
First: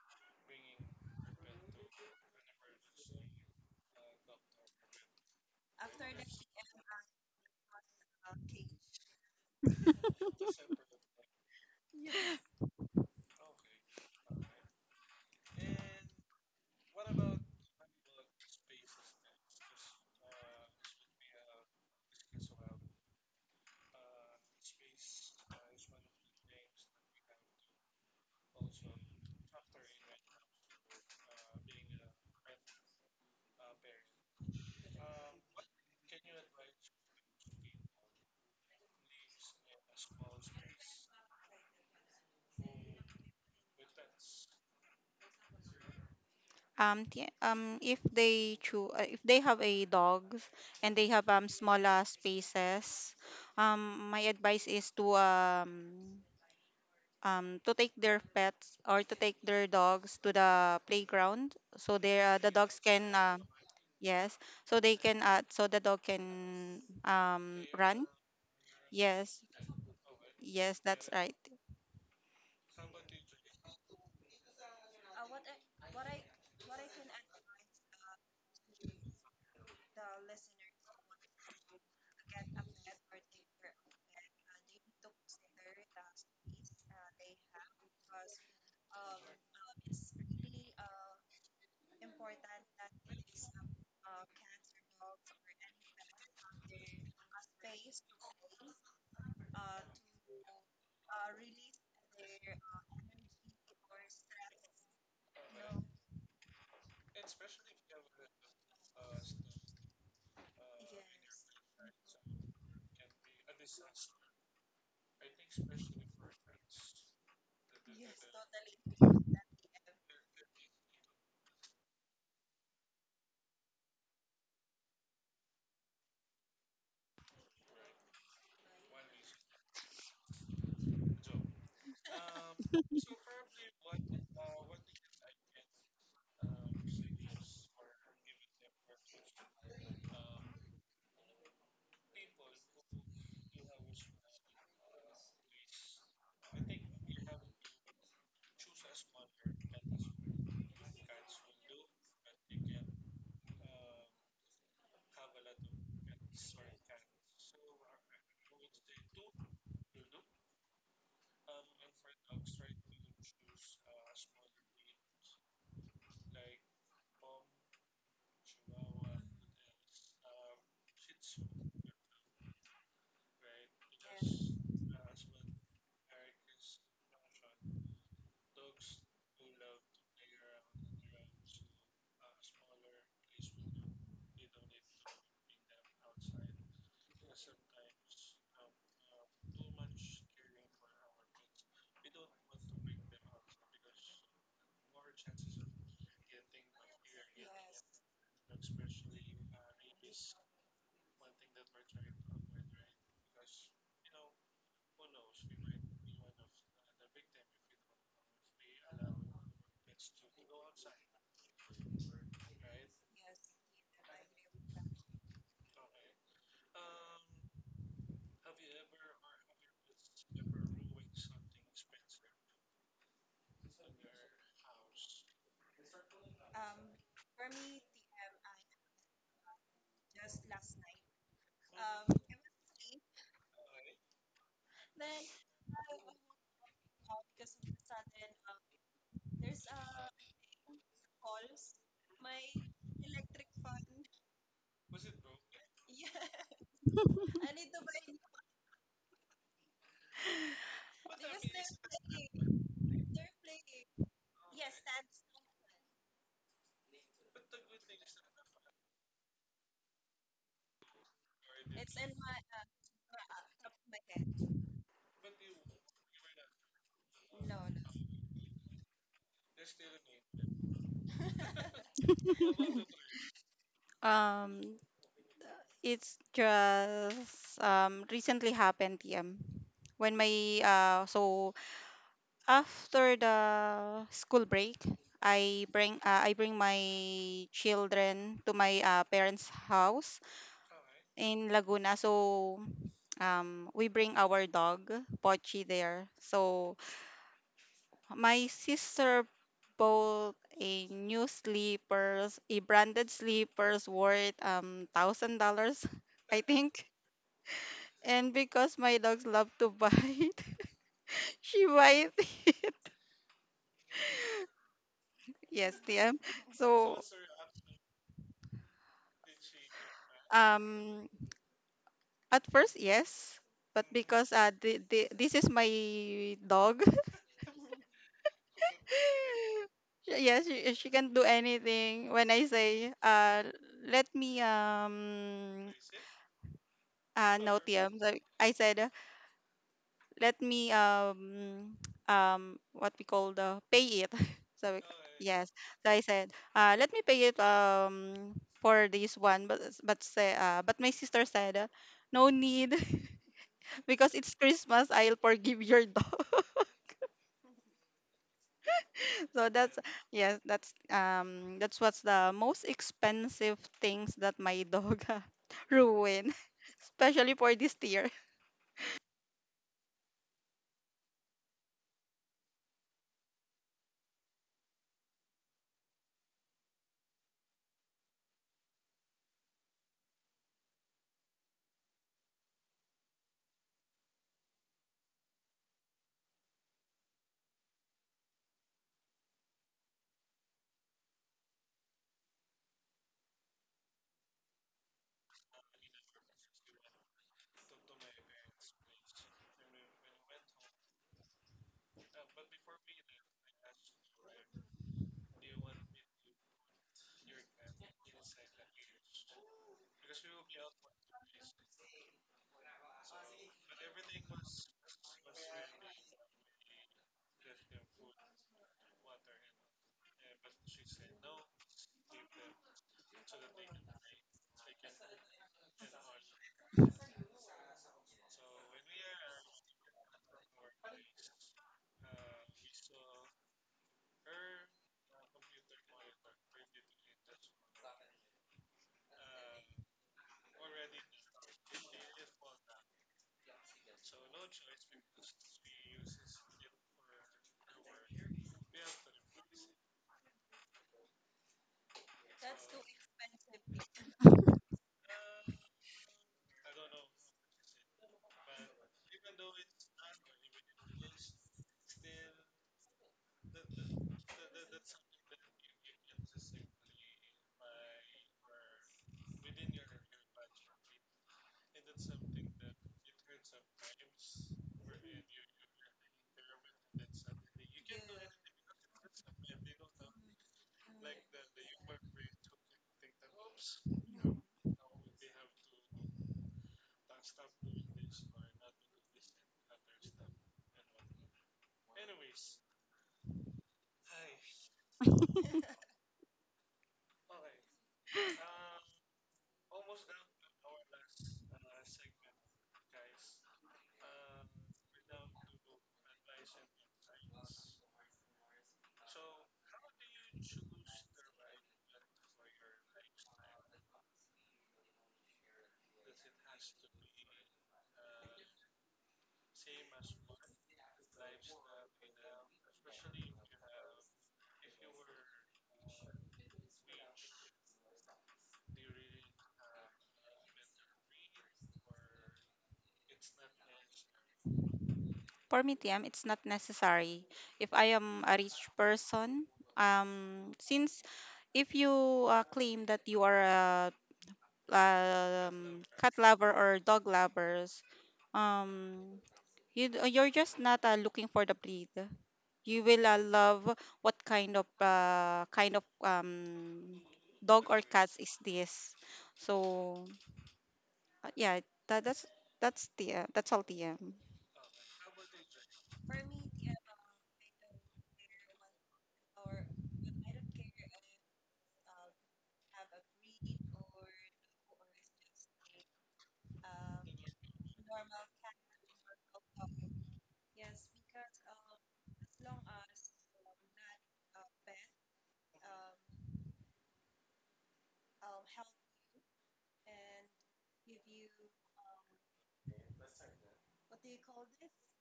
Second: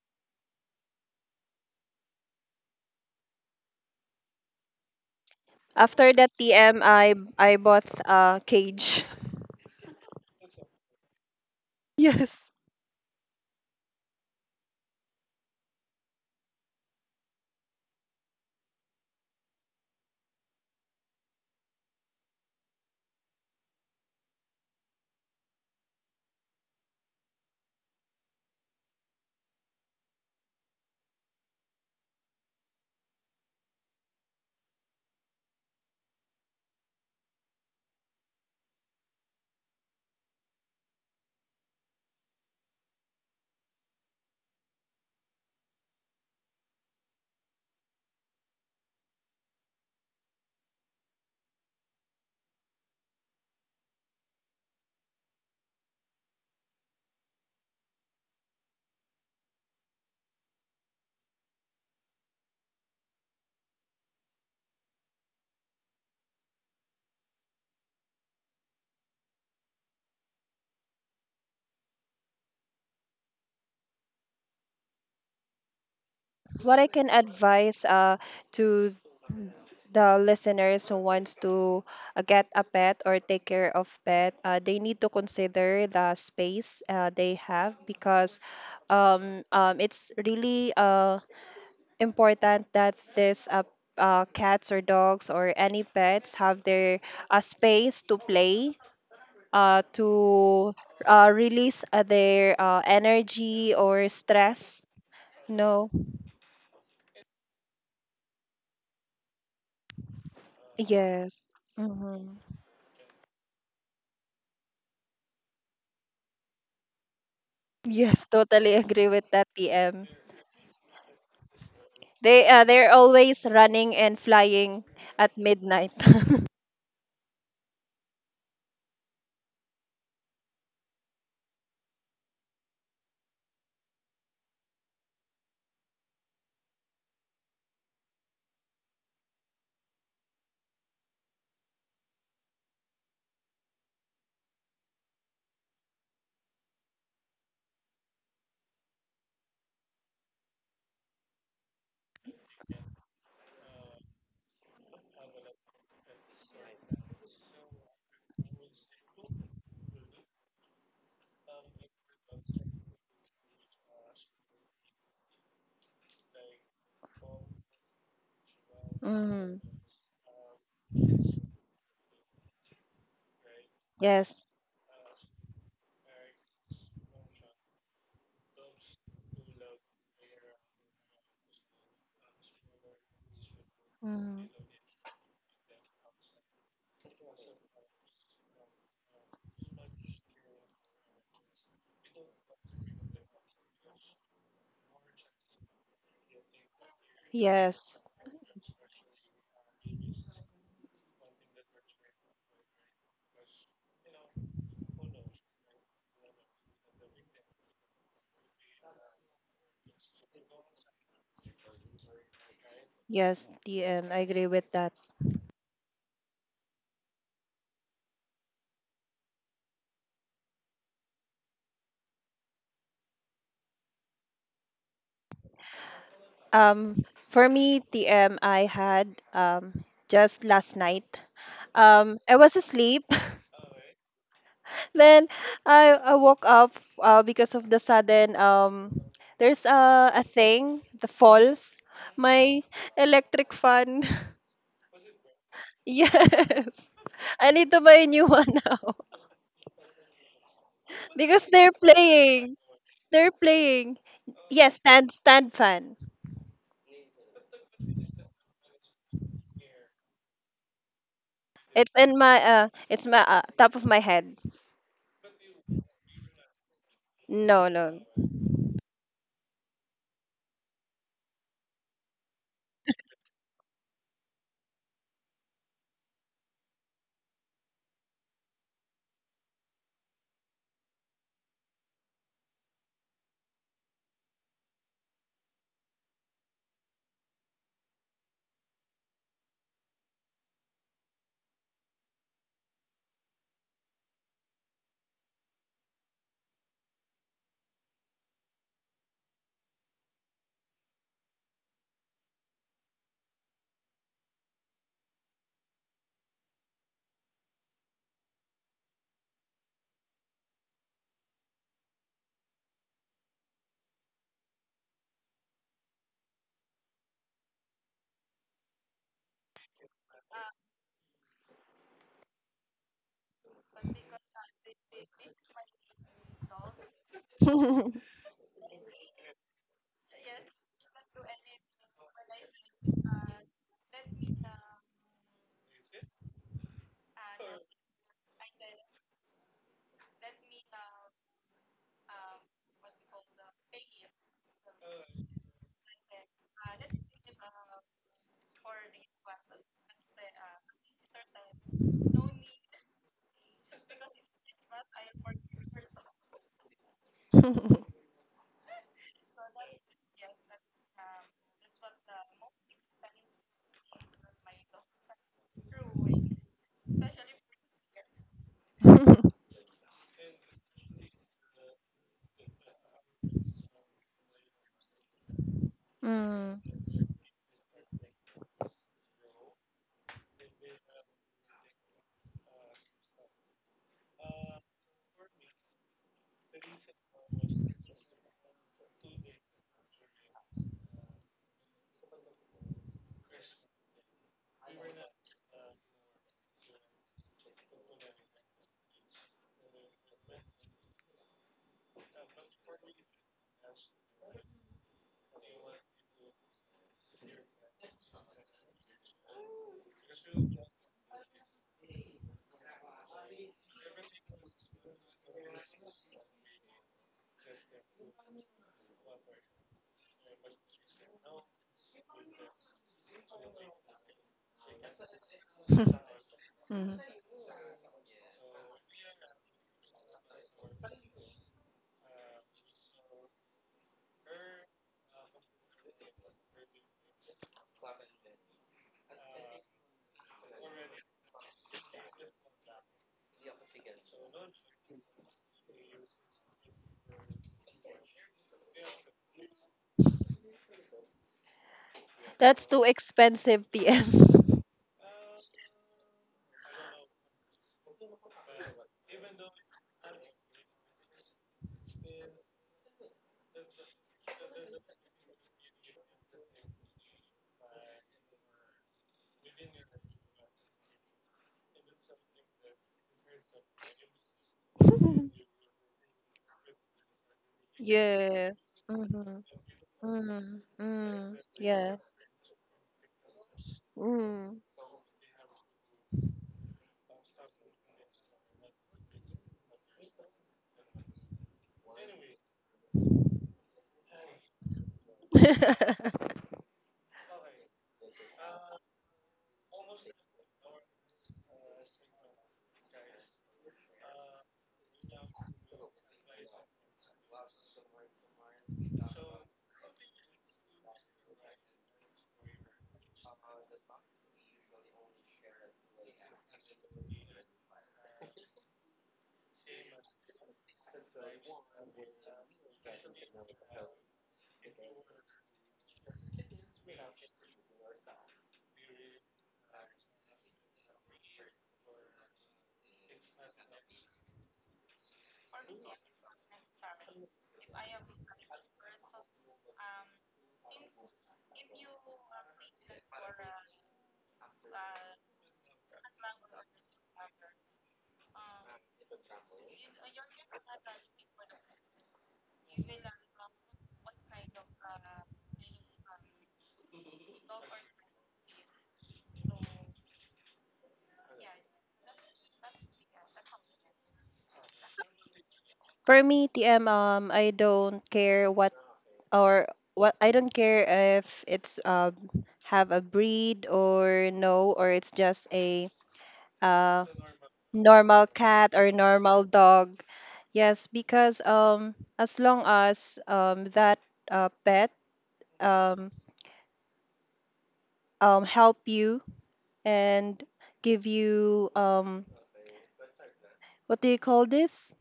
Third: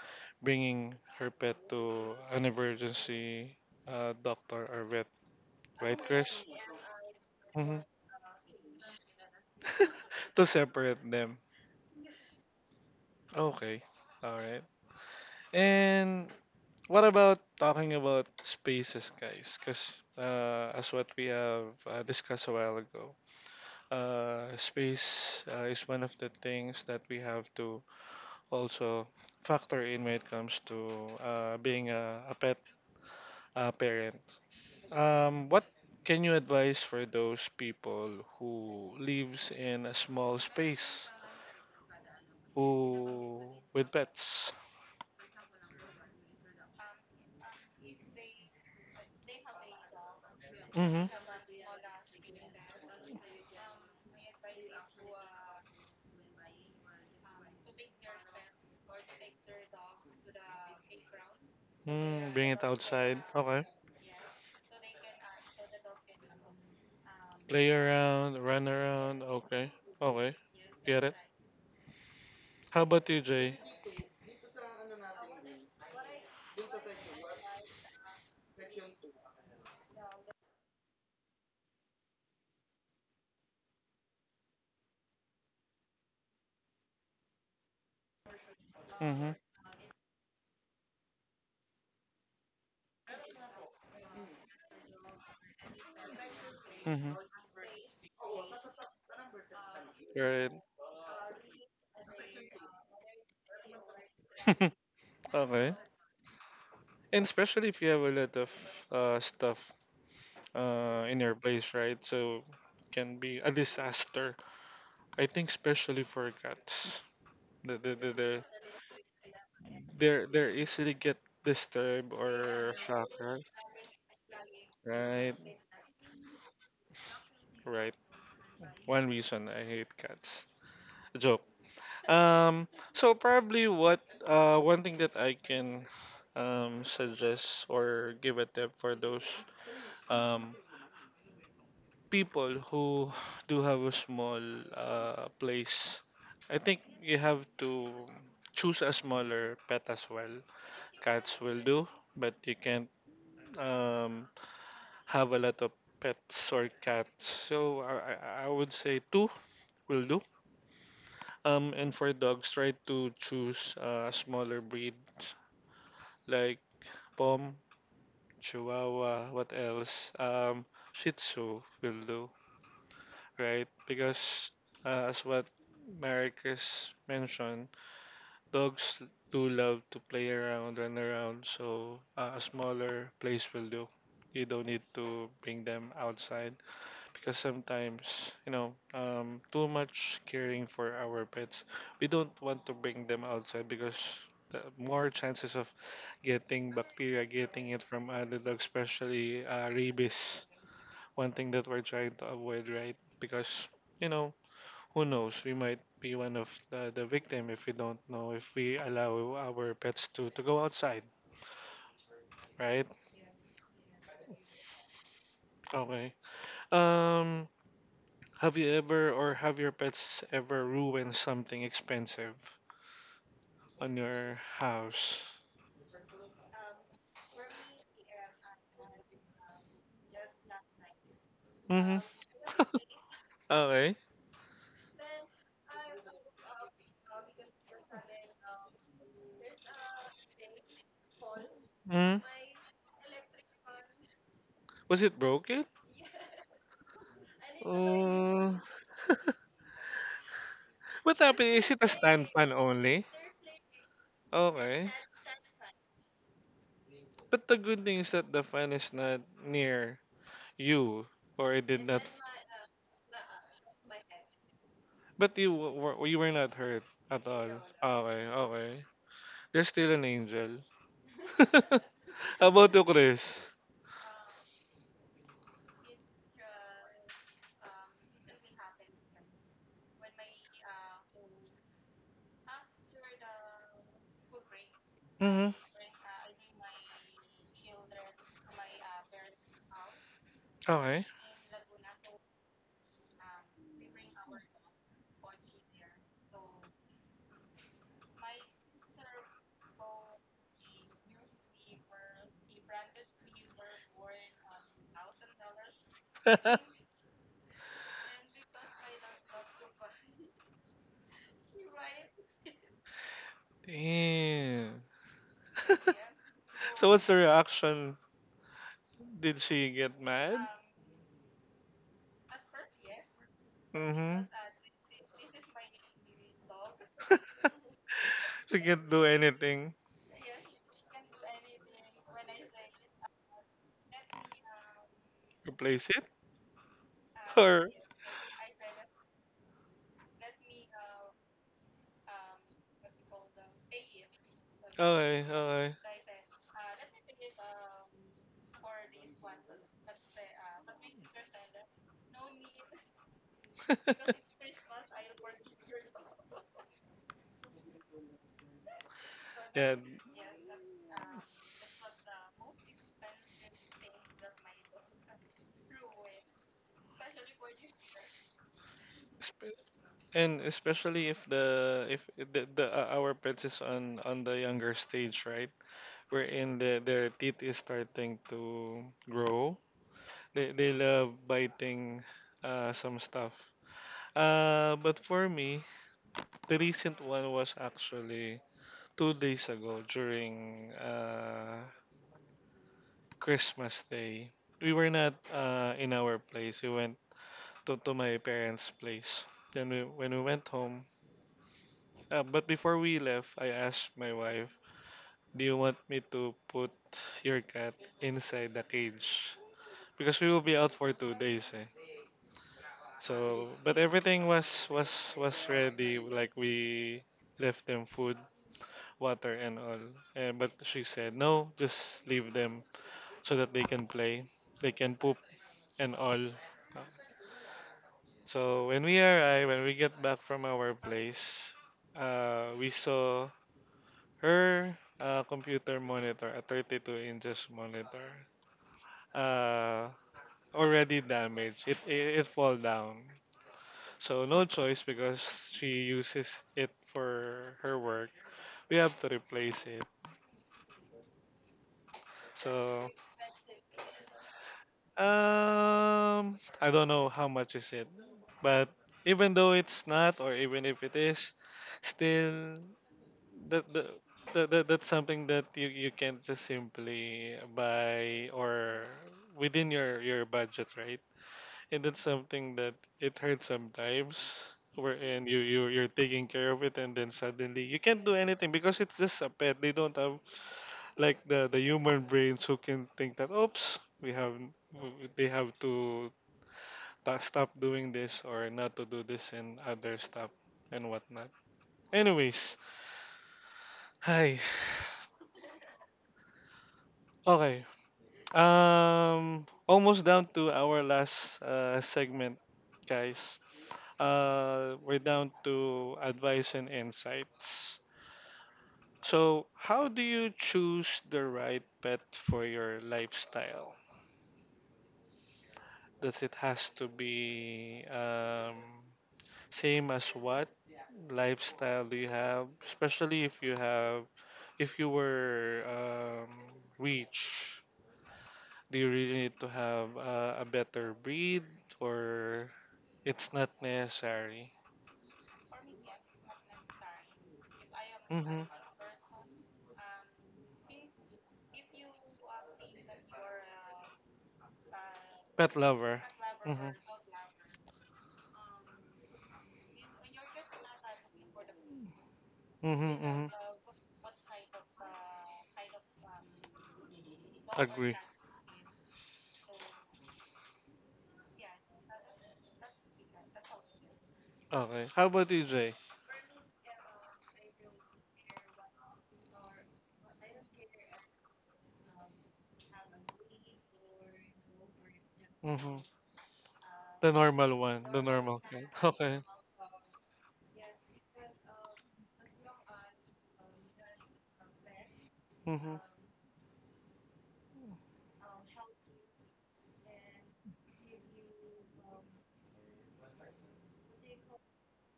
Speaker 1: bringing her pet to an emergency doctor or vet, right,
Speaker 2: After that,
Speaker 1: Chris?
Speaker 2: TM, I
Speaker 1: Hmm.
Speaker 2: bought a cage.
Speaker 1: To separate them.
Speaker 2: Yes.
Speaker 1: Okay, all right. And what about talking about spaces, guys? Because as what we have discussed a while ago, space is one of the things that we have to also factor in when it comes to being a pet parent. What can you advise for those people who lives in a small space, who with pets?
Speaker 3: If they have a dog and
Speaker 1: Mm-hmm.
Speaker 3: they have smaller spaces, my advice is to take their pets or to take their dogs to the playground, so their,
Speaker 1: Mm,
Speaker 3: the
Speaker 1: bring it
Speaker 3: dogs can,
Speaker 1: outside. Okay.
Speaker 3: yes, so they can, so the dog can
Speaker 1: Play
Speaker 3: run.
Speaker 1: around, run around.
Speaker 3: Yes,
Speaker 1: Okay. Okay.
Speaker 3: yes,
Speaker 1: Get
Speaker 3: that's
Speaker 1: it.
Speaker 3: right.
Speaker 1: How about you, Jay?
Speaker 2: What I can advise to the listeners who wants to get a pet or take care of pet, they need to consider the space they have because
Speaker 1: Mm-hmm.
Speaker 2: it's really important that this cats or dogs or any pets have their
Speaker 1: Mm-hmm.
Speaker 2: space to play,
Speaker 1: Right.
Speaker 2: to release their energy or stress.
Speaker 1: Okay.
Speaker 2: No.
Speaker 1: And especially if you have a lot of stuff in your
Speaker 2: Yes.
Speaker 1: place, right?
Speaker 2: hmm
Speaker 1: So it can be a disaster. I think especially for cats. The the the,
Speaker 2: yes,
Speaker 1: the
Speaker 2: totally agree with that, TM.
Speaker 1: they're easily get disturbed
Speaker 2: They
Speaker 1: or
Speaker 2: they're
Speaker 1: shocked,
Speaker 2: always running and flying
Speaker 1: right? Right.
Speaker 2: at midnight.
Speaker 1: Right. One reason I hate cats. A joke. Um, so probably what one thing that I can suggest or give a tip for those um, people who do have a small place. I think you have to choose a smaller pet as well. Cats will do, but you can't um, have a lot of pets or cats. So I would say two will do. And for dogs, try to choose a smaller breed like pom, Chihuahua, what
Speaker 2: Mm.
Speaker 1: else? Shih Tzu will do, right?
Speaker 2: Yes.
Speaker 1: Because as what Marcus mentioned, dogs do love to play around, run around, so a smaller place will do. You
Speaker 2: Mm.
Speaker 1: don't need to bring them outside because sometimes you know too much caring for our pets, we don't want to bring them outside because the more chances of getting bacteria, getting it
Speaker 2: Yes,
Speaker 1: from other dogs, especially rabies, one thing that we're trying to avoid, right? Because you know, who knows, we might be one of the victim if we don't know, if we allow our pets to go outside, right?
Speaker 2: yes, TM, I agree with that.
Speaker 1: Okay. Um, have you ever or have your pets ever ruined something expensive on your house?
Speaker 2: Um, for me, TM, I had just last night.
Speaker 1: Mm-hmm.
Speaker 2: I was asleep.
Speaker 1: Okay.
Speaker 2: Then I woke up because of the sudden there's a thing, the falls,
Speaker 1: Hmm.
Speaker 2: my electric fan.
Speaker 1: Was it broken?
Speaker 2: Yes. I need to buy a new one
Speaker 1: Uh,
Speaker 2: now.
Speaker 1: what
Speaker 2: Because
Speaker 1: happened?
Speaker 2: they're
Speaker 1: Is it a stand fan
Speaker 2: playing.
Speaker 1: only?
Speaker 2: They're playing. Yes,
Speaker 1: Okay.
Speaker 2: stand fan.
Speaker 1: But the good thing is that the fan is not near you, or it did not.
Speaker 2: It's my top of my head.
Speaker 1: But were you were not hurt at all?
Speaker 2: No, no.
Speaker 1: Okay, okay. There's still an angel. How about you, Chris?
Speaker 3: Um, It's just recently happened, TM. When my So after the school break,
Speaker 1: Mm-hmm.
Speaker 3: I bring my children to my parents' house
Speaker 1: Okay.
Speaker 3: in Laguna. So, we bring our dog Pochi there. So my sister bought a new slippers, a branded slippers worth $1,000, I think. And because my dogs love to bite, she bite.
Speaker 1: Damn.
Speaker 3: Yes, TM.
Speaker 1: So
Speaker 3: So,
Speaker 1: what's the reaction? Did she get mad?
Speaker 3: um at first, yes, but
Speaker 1: Mm-hmm.
Speaker 3: because this is my dog.
Speaker 1: She can't do anything.
Speaker 3: Yes, she can do anything. When I say, let me,
Speaker 1: Replace it?
Speaker 3: no,
Speaker 1: Or
Speaker 3: TM, so I said, let me, what we call, the pay it. so we-
Speaker 1: okay,
Speaker 3: yes,
Speaker 1: okay.
Speaker 3: so I said, let me pay it, for this one, but my sister said, no need. Because it's Christmas, I'll forgive your dog. So
Speaker 1: Yeah.
Speaker 3: that's, yes, that's what's the most expensive things that my dog ruin, especially for this tier.
Speaker 1: Sp- and especially if the, if the, the our pets is on the younger stage, right?
Speaker 2: Mm,
Speaker 1: Wherein the, their teeth is starting to grow. They love biting some stuff. But for me, the recent one was actually 2 days ago during Christmas Day. We were not in our place. We went to my parents' place. Then we, when we went home, but before we left, I asked my wife, "Do you want me to put your cat inside the cage?" because we will be out for 2 days. Eh. So, but everything was ready. Like we left them food, water, and all. And but she said no, just leave them so that they can play, they can poop and all.
Speaker 2: mm.
Speaker 1: So when we arrive, when we get back from our place, we saw her computer monitor, a 32 inches monitor, uh, already damaged. It fall down. So no choice because she uses it for her work. We have to replace it.
Speaker 2: That's too
Speaker 1: So
Speaker 2: expensive, TM.
Speaker 1: um I don't know how much is it. But even though it's not, or even if it is, still that the that's something that you can't just simply buy, or within your budget, right? And that's something that it hurts sometimes, wherein you, you you're taking care of it and then suddenly you can't do anything
Speaker 2: Yes.
Speaker 1: because it's just a
Speaker 2: Mm-hmm.
Speaker 1: pet. They don't have
Speaker 2: Mm,
Speaker 1: like
Speaker 2: mm,
Speaker 1: the
Speaker 2: yeah.
Speaker 1: human brains who can think that oops, we have
Speaker 2: Mm.
Speaker 1: they have to stop doing this or not to do this and other stuff and whatnot. Anyways, hi. Okay. Almost down to our last segment, guys. We're down to advice and insights. So, how do you choose the right pet for your lifestyle? Does it has to be same as what lifestyle do you have? Especially if you have, if you were rich, do you really need to have a better breed, or it's not necessary?
Speaker 3: For me, TM, it's not necessary. If I am a
Speaker 1: Mm-hmm.
Speaker 3: rich person, since if you, claim that you are a,
Speaker 1: Pet lover.
Speaker 3: cat lover
Speaker 1: Mm-hmm.
Speaker 3: or dog lovers, um you're just not, looking for the breed. You
Speaker 1: Mm-hmm.
Speaker 3: will,
Speaker 1: Mm-hmm.
Speaker 3: love what kind of dog or
Speaker 1: Agree.
Speaker 3: cats is this. So, yeah, that, that's that's all, TM.
Speaker 1: Okay. How about you, Jay?
Speaker 2: For me, TM, I don't care what or what I don't care if it's have a breed or no or it's just
Speaker 1: Mm-hmm.
Speaker 2: a uh,
Speaker 1: The normal one. The
Speaker 2: normal
Speaker 1: normal kind.
Speaker 2: cat or
Speaker 1: Okay.
Speaker 2: normal dog. Yes, because as long as that pet
Speaker 1: Mm-hmm.
Speaker 2: um help you and give you what do you call this?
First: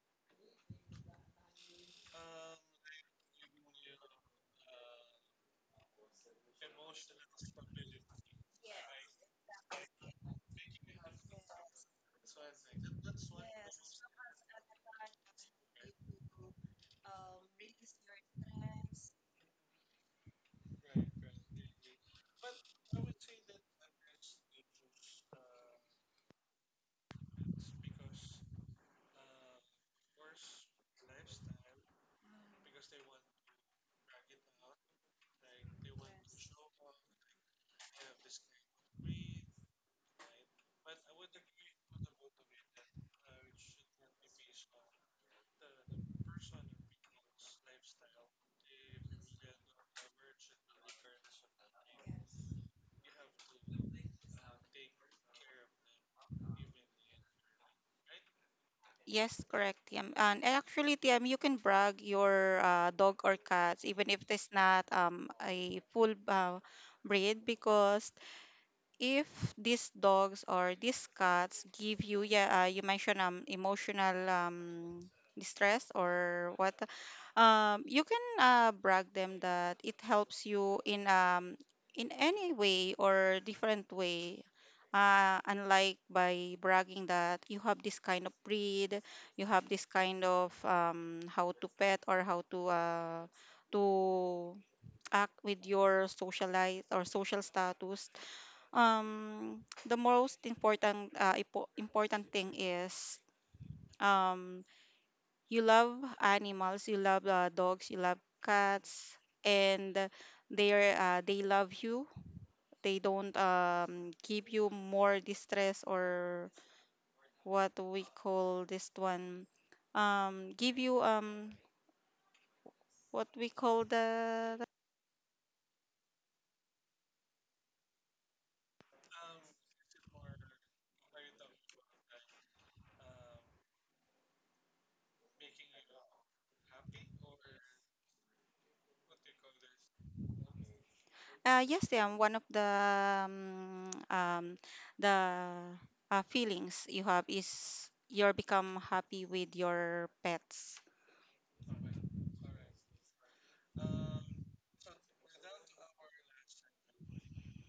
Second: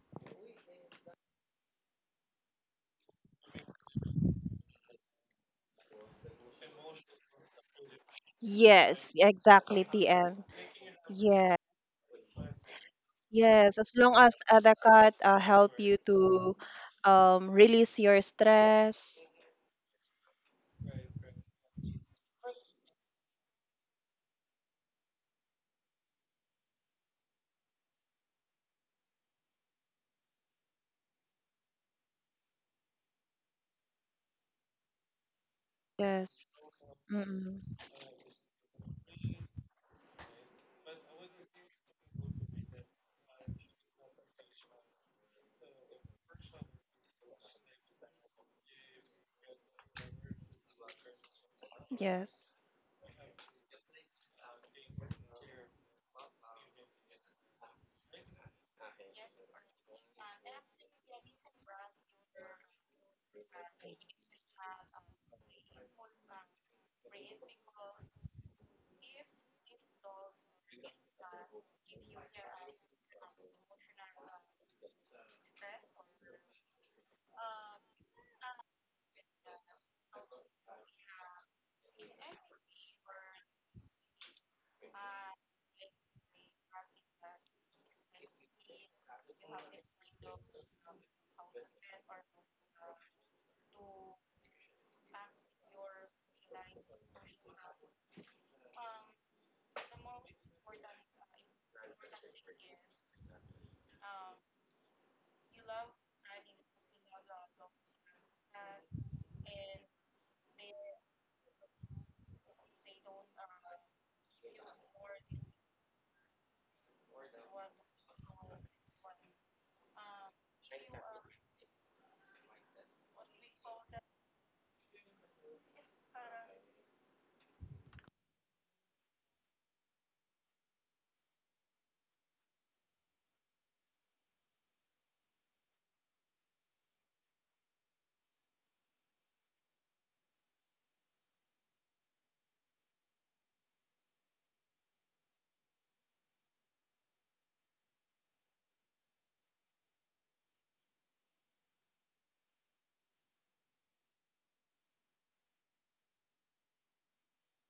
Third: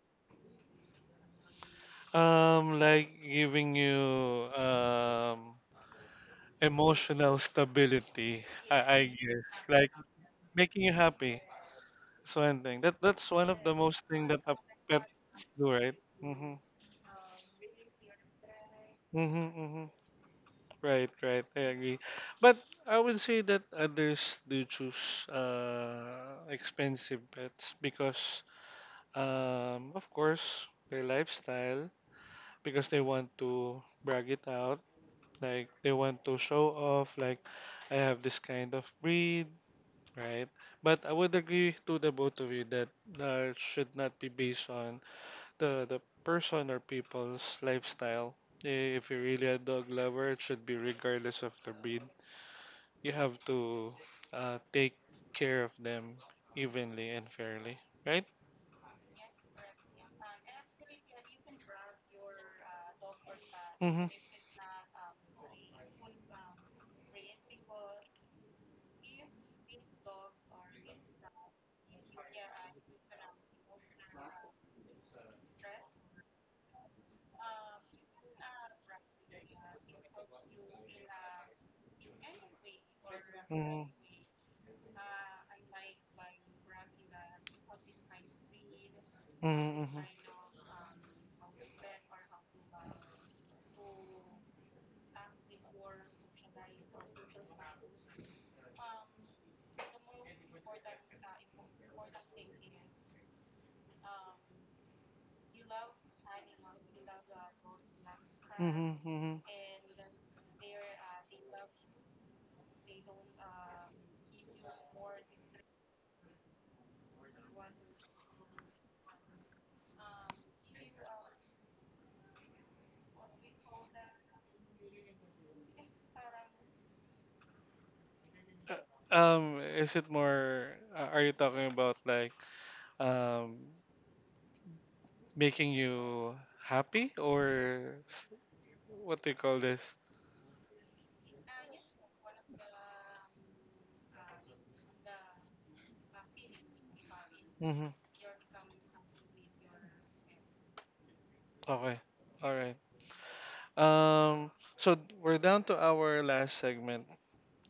Speaker 1: Like giving you emotional stability. I
Speaker 2: Yes,
Speaker 1: guess
Speaker 2: exactly,
Speaker 1: like
Speaker 2: TM.
Speaker 1: making you happy. That's one thing. That's one of the
Speaker 2: Yes, as
Speaker 1: most
Speaker 2: long
Speaker 1: thing
Speaker 2: as
Speaker 1: that a
Speaker 2: cat
Speaker 1: pets do,
Speaker 2: help
Speaker 1: right?
Speaker 2: you
Speaker 1: Mm-hmm.
Speaker 2: to release your stress.
Speaker 1: Mm-hmm. Mm-hmm. Right, right. I agree. But I would say that others do choose expensive pets because, of course, their lifestyle, because they want to brag it out. Like, they want to
Speaker 2: Yes.
Speaker 1: show off, like,
Speaker 2: Mm-mm.
Speaker 1: I have this kind of breed, right? But I would agree to the both of you that it should not be based on the person or people's lifestyle. If you're really a dog lover, it should be regardless of the breed.
Speaker 2: Yes.
Speaker 1: You have to take care of them evenly and fairly, right?
Speaker 3: Yes, correct, TM. And actually, TM, you can brag your, dog or cats,
Speaker 1: Mm-hmm.
Speaker 3: even if it's not, a full, breed, because if these dogs or these cats give you, yeah, you mentioned, emotional, distress, or what, you can, brag them that it helps you in, in any way or
Speaker 1: Mm-hmm.
Speaker 3: different way. Unlike by bragging that you have this kind of breed, you have this
Speaker 1: Mm-hmm.
Speaker 3: kind of, how to pet, or how to act with your social life or social status. um the most important, important thing is, um you love animals, you love, dogs, you love cats,
Speaker 1: Mm-hmm.
Speaker 3: and they are, they love you. They don't, give you more distress, or what we call this one, give you, what we call the.
Speaker 1: Is it more? Are you talking about like um, making you happy or what do you call this?
Speaker 3: Yes, they are one of the, um, um, the feelings you have
Speaker 1: Mm-hmm.
Speaker 3: is you're become happy with your pets.
Speaker 1: Okay, all right. Um, so we're down to our last segment,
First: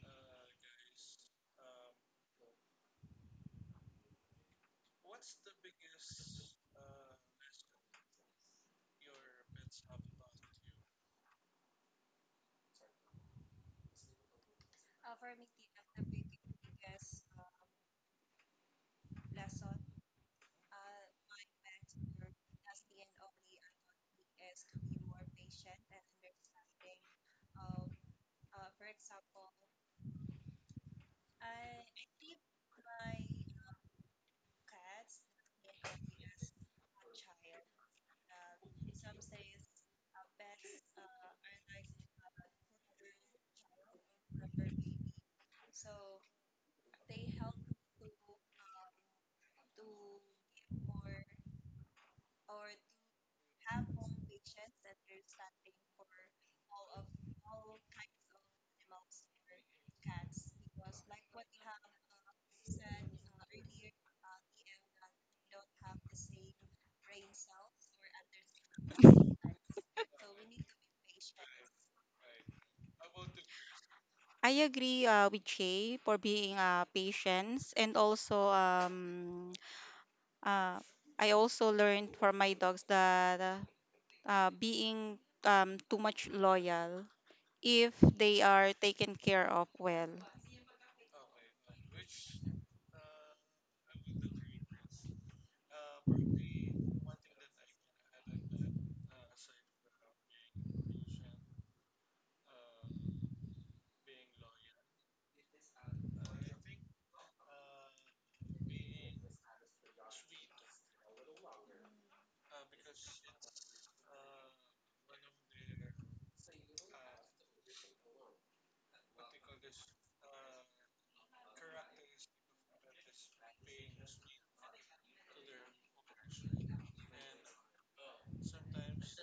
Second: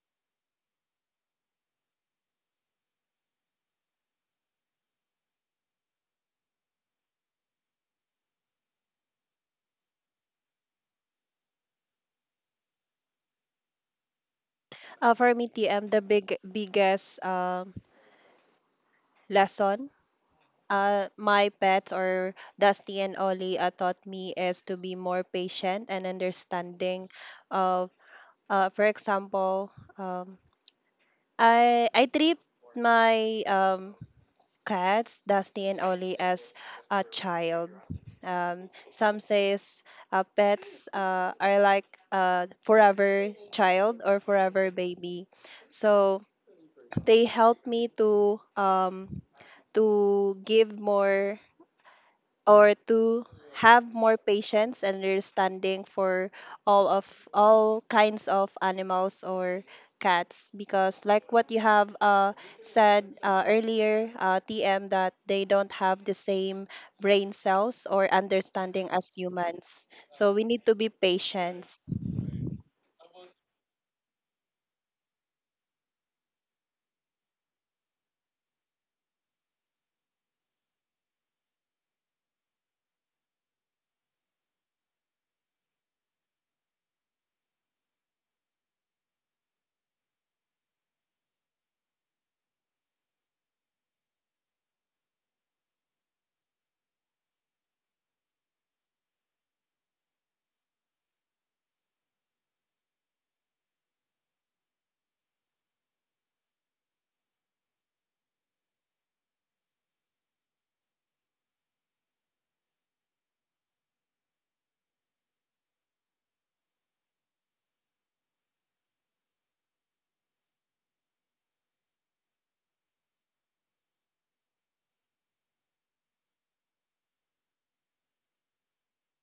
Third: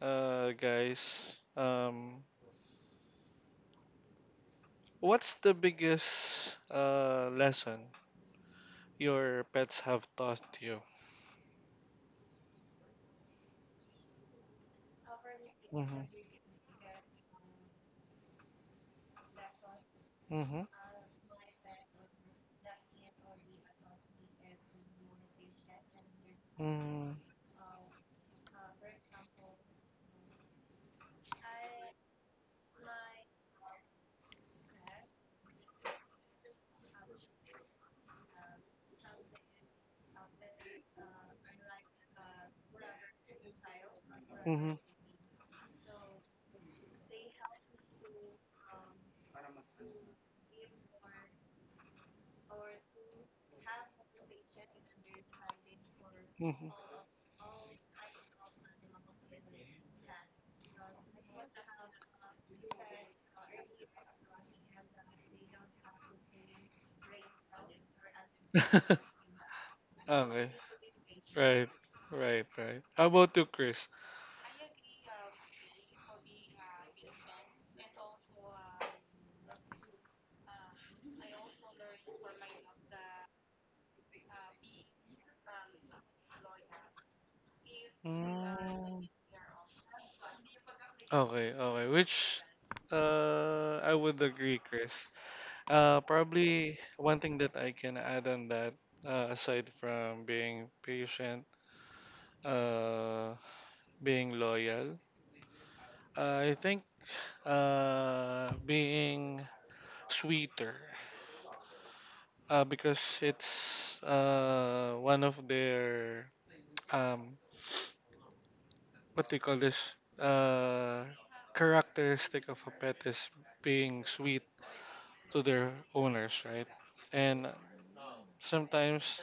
Speaker 1: guys. Um, what's the biggest lesson your pets have taught you?
Speaker 2: For me, TM,
Speaker 1: Mm-hmm.
Speaker 2: the biggest lesson
Speaker 1: Mm-hmm.
Speaker 2: my pets or Dusty and Ollie taught me is to be more patient and understanding.
Speaker 1: Mm-hmm.
Speaker 2: uh, for example, um, I treat my cats Dusty and Ollie as a child. Some says pets are like a forever child or
Speaker 1: Mm-hmm.
Speaker 2: forever baby, so they help me to give more or to have more patience and understanding for all of all kinds of animals or cats because like what you have said earlier, TM, that they don't have the same brain cells or understanding
Speaker 1: Mm-hmm.
Speaker 2: as humans, so we
Speaker 1: Okay.
Speaker 2: need to be patient.
Speaker 1: Right. Right. Right. How about you, Chris?
Speaker 3: I agree, with Shay, for being, patient, and also, uh, I also learned from my dogs that, being, too much loyal, if they are
Speaker 1: Mm.
Speaker 3: taken care of well.
Speaker 1: Okay. Okay. Which, I would agree, Chris. Probably one thing that I can add on that, aside from being patient, uh, being loyal, I think being sweeter, because it's one of their um, what do you call this characteristic of a pet is being sweet to their owners, right? And sometimes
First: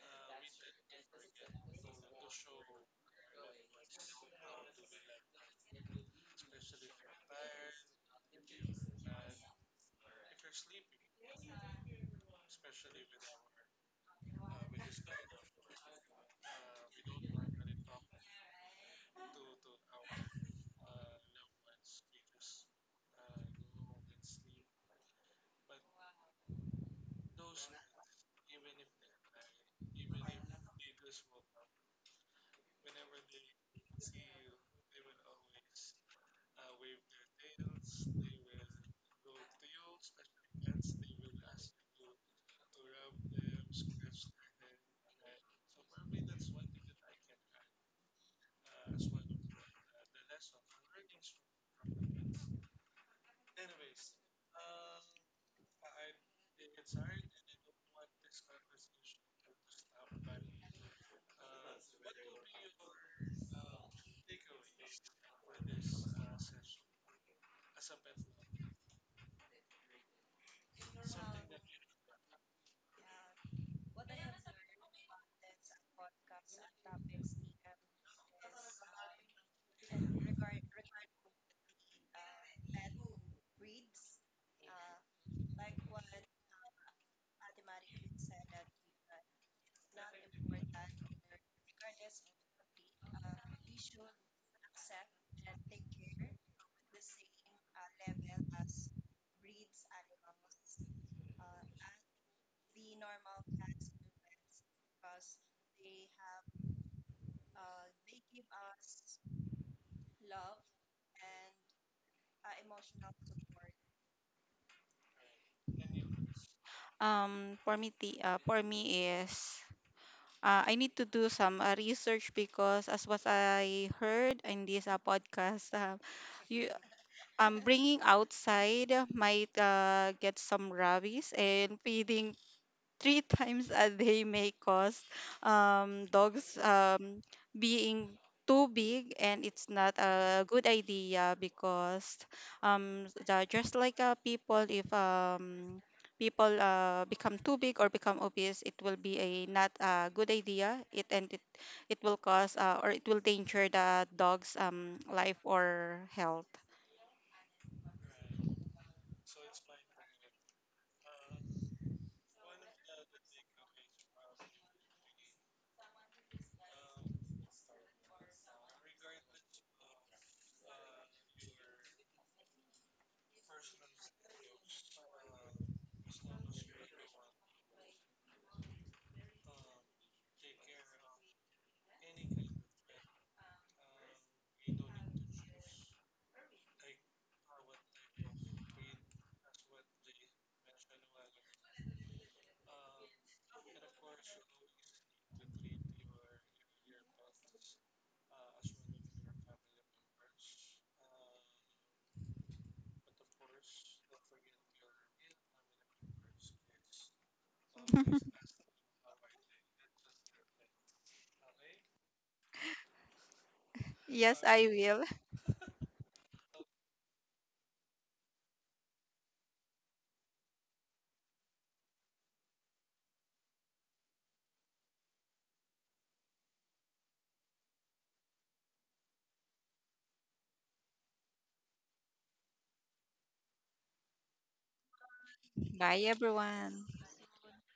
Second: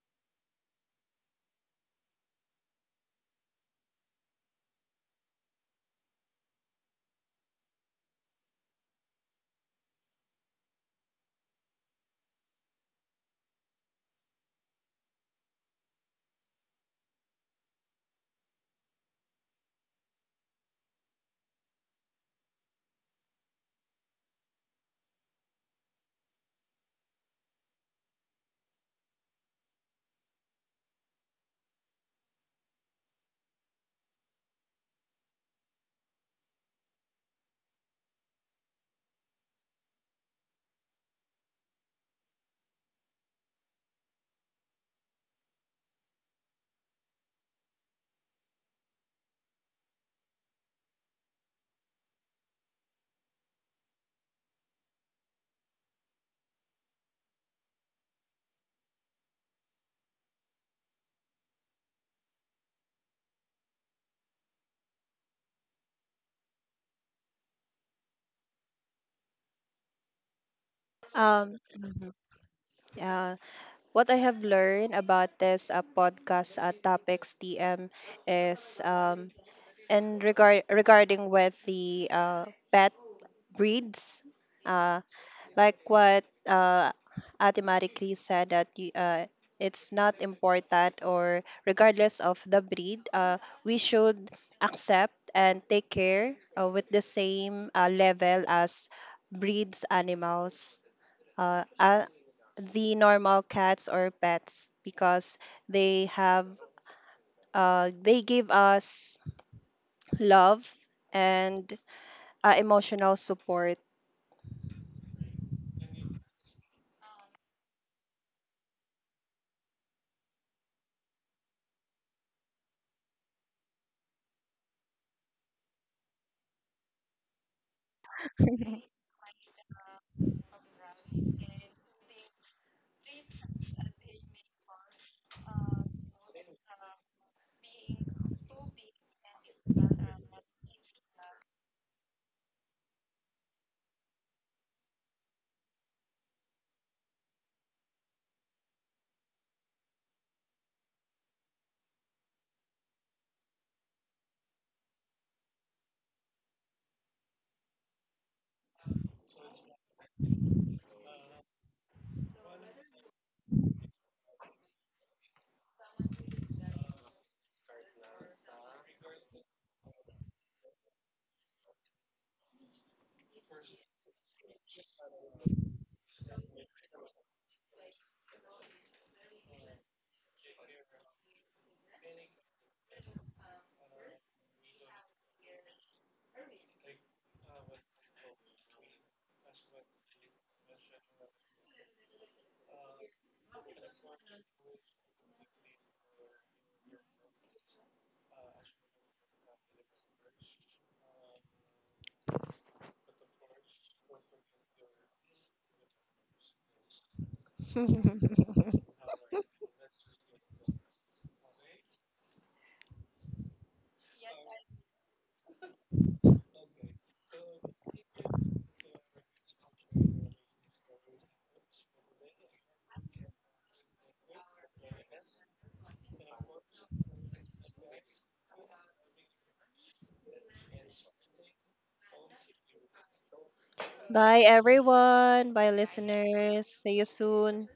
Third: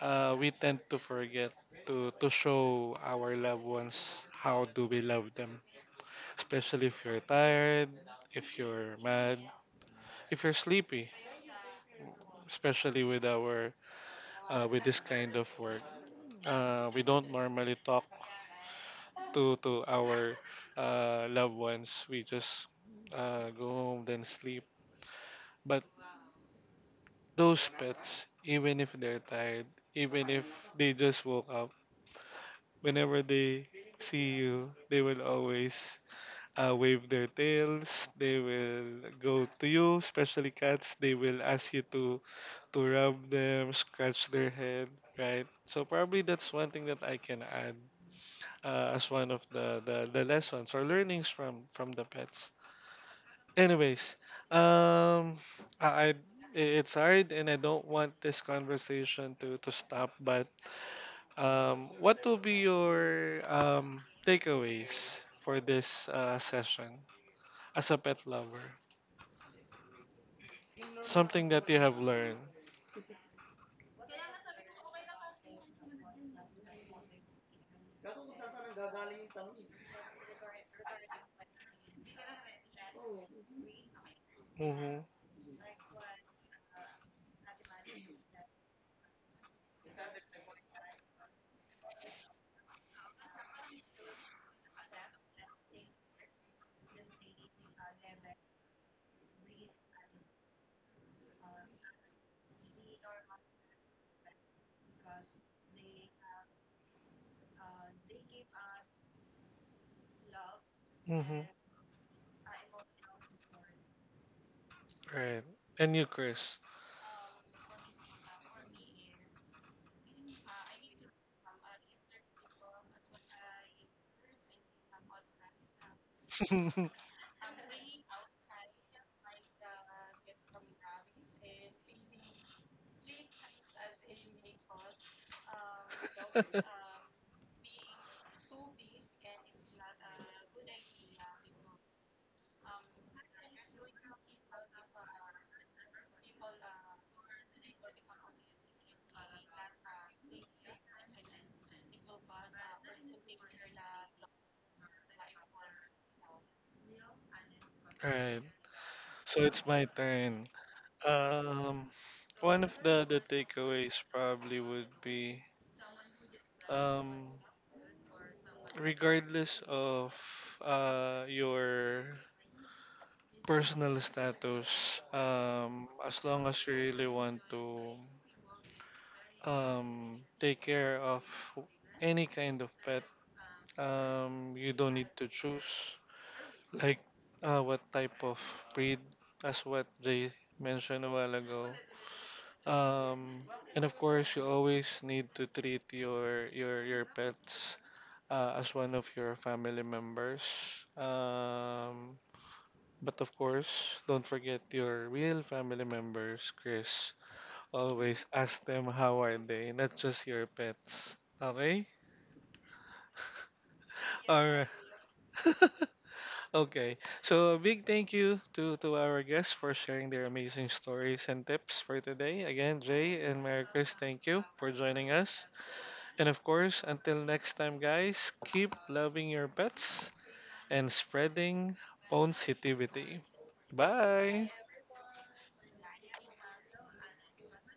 Speaker 1: we tend to forget to show our loved ones how do we love them, especially if you're tired, if you're mad, if you're sleepy, especially with our with this kind of work. We don't normally talk to our loved ones. We just go home then sleep. But those pets, even if they're tired, even if they just woke up, whenever they see you, they will always wave their tails. They will go to you, especially cats. They will ask you to rub them, scratch their head, right? So probably that's one thing that I can add as one of the lessons or learnings from the pets. Anyways, um, I, I it's hard, and I don't want this conversation to stop. But what will be your takeaways for this session as a pet lover? Something
Speaker 2: um,
Speaker 1: that you have
Speaker 2: mhm.
Speaker 1: learned.
Speaker 2: yeah, what I have learned about this podcast topics, TM, is And regard regarding with the pet breeds,
Speaker 1: Mm-hmm.
Speaker 2: uh, like what automatically said that you, it's not important or regardless of the breed, we should accept and take care with the same level as breeds animals, uh, uh, the normal cats or pets, because they have they give us love
Speaker 1: Mm-hmm.
Speaker 2: and emotional support.
Speaker 1: Right. And you, Chris.
Speaker 3: For me, for me is. I need to do some, research because, as what I heard in this, podcast, you, bringing outside might, get some rabies, and feeding three times a day may cause, dogs, being too big, and it's not a good idea because, the, just like, people, if, people, become too big or become obese, it will be a not a good idea, it will cause, or it will danger the dog's, life or health.
Speaker 1: Right. So it's my turn. Um, one of the takeaways probably would be um, regardless of your personal status, as long as you really want to take care of any kind of pet, um, you don't need to choose like what type of breed, as what Jay mentioned a while ago. Um, and of course, you always need to treat your pets as one of your family members. Um, but of course, don't forget your real family members, Chris. Always ask them how are they, not just your pets. Okay?
Speaker 3: Yes,
Speaker 1: All
Speaker 3: I
Speaker 1: right.
Speaker 3: will.
Speaker 1: Okay, so a big thank you to our guests for sharing their amazing stories and tips for today. Again, Jay and Mary Chris, thank you for joining us. And of course, until next time, guys, keep loving your pets and spreading positivity.
Speaker 2: Bye,
Speaker 1: Bye!
Speaker 2: everyone. Bye,
Speaker 3: Bye,
Speaker 2: listeners.
Speaker 3: everyone.
Speaker 2: See you soon.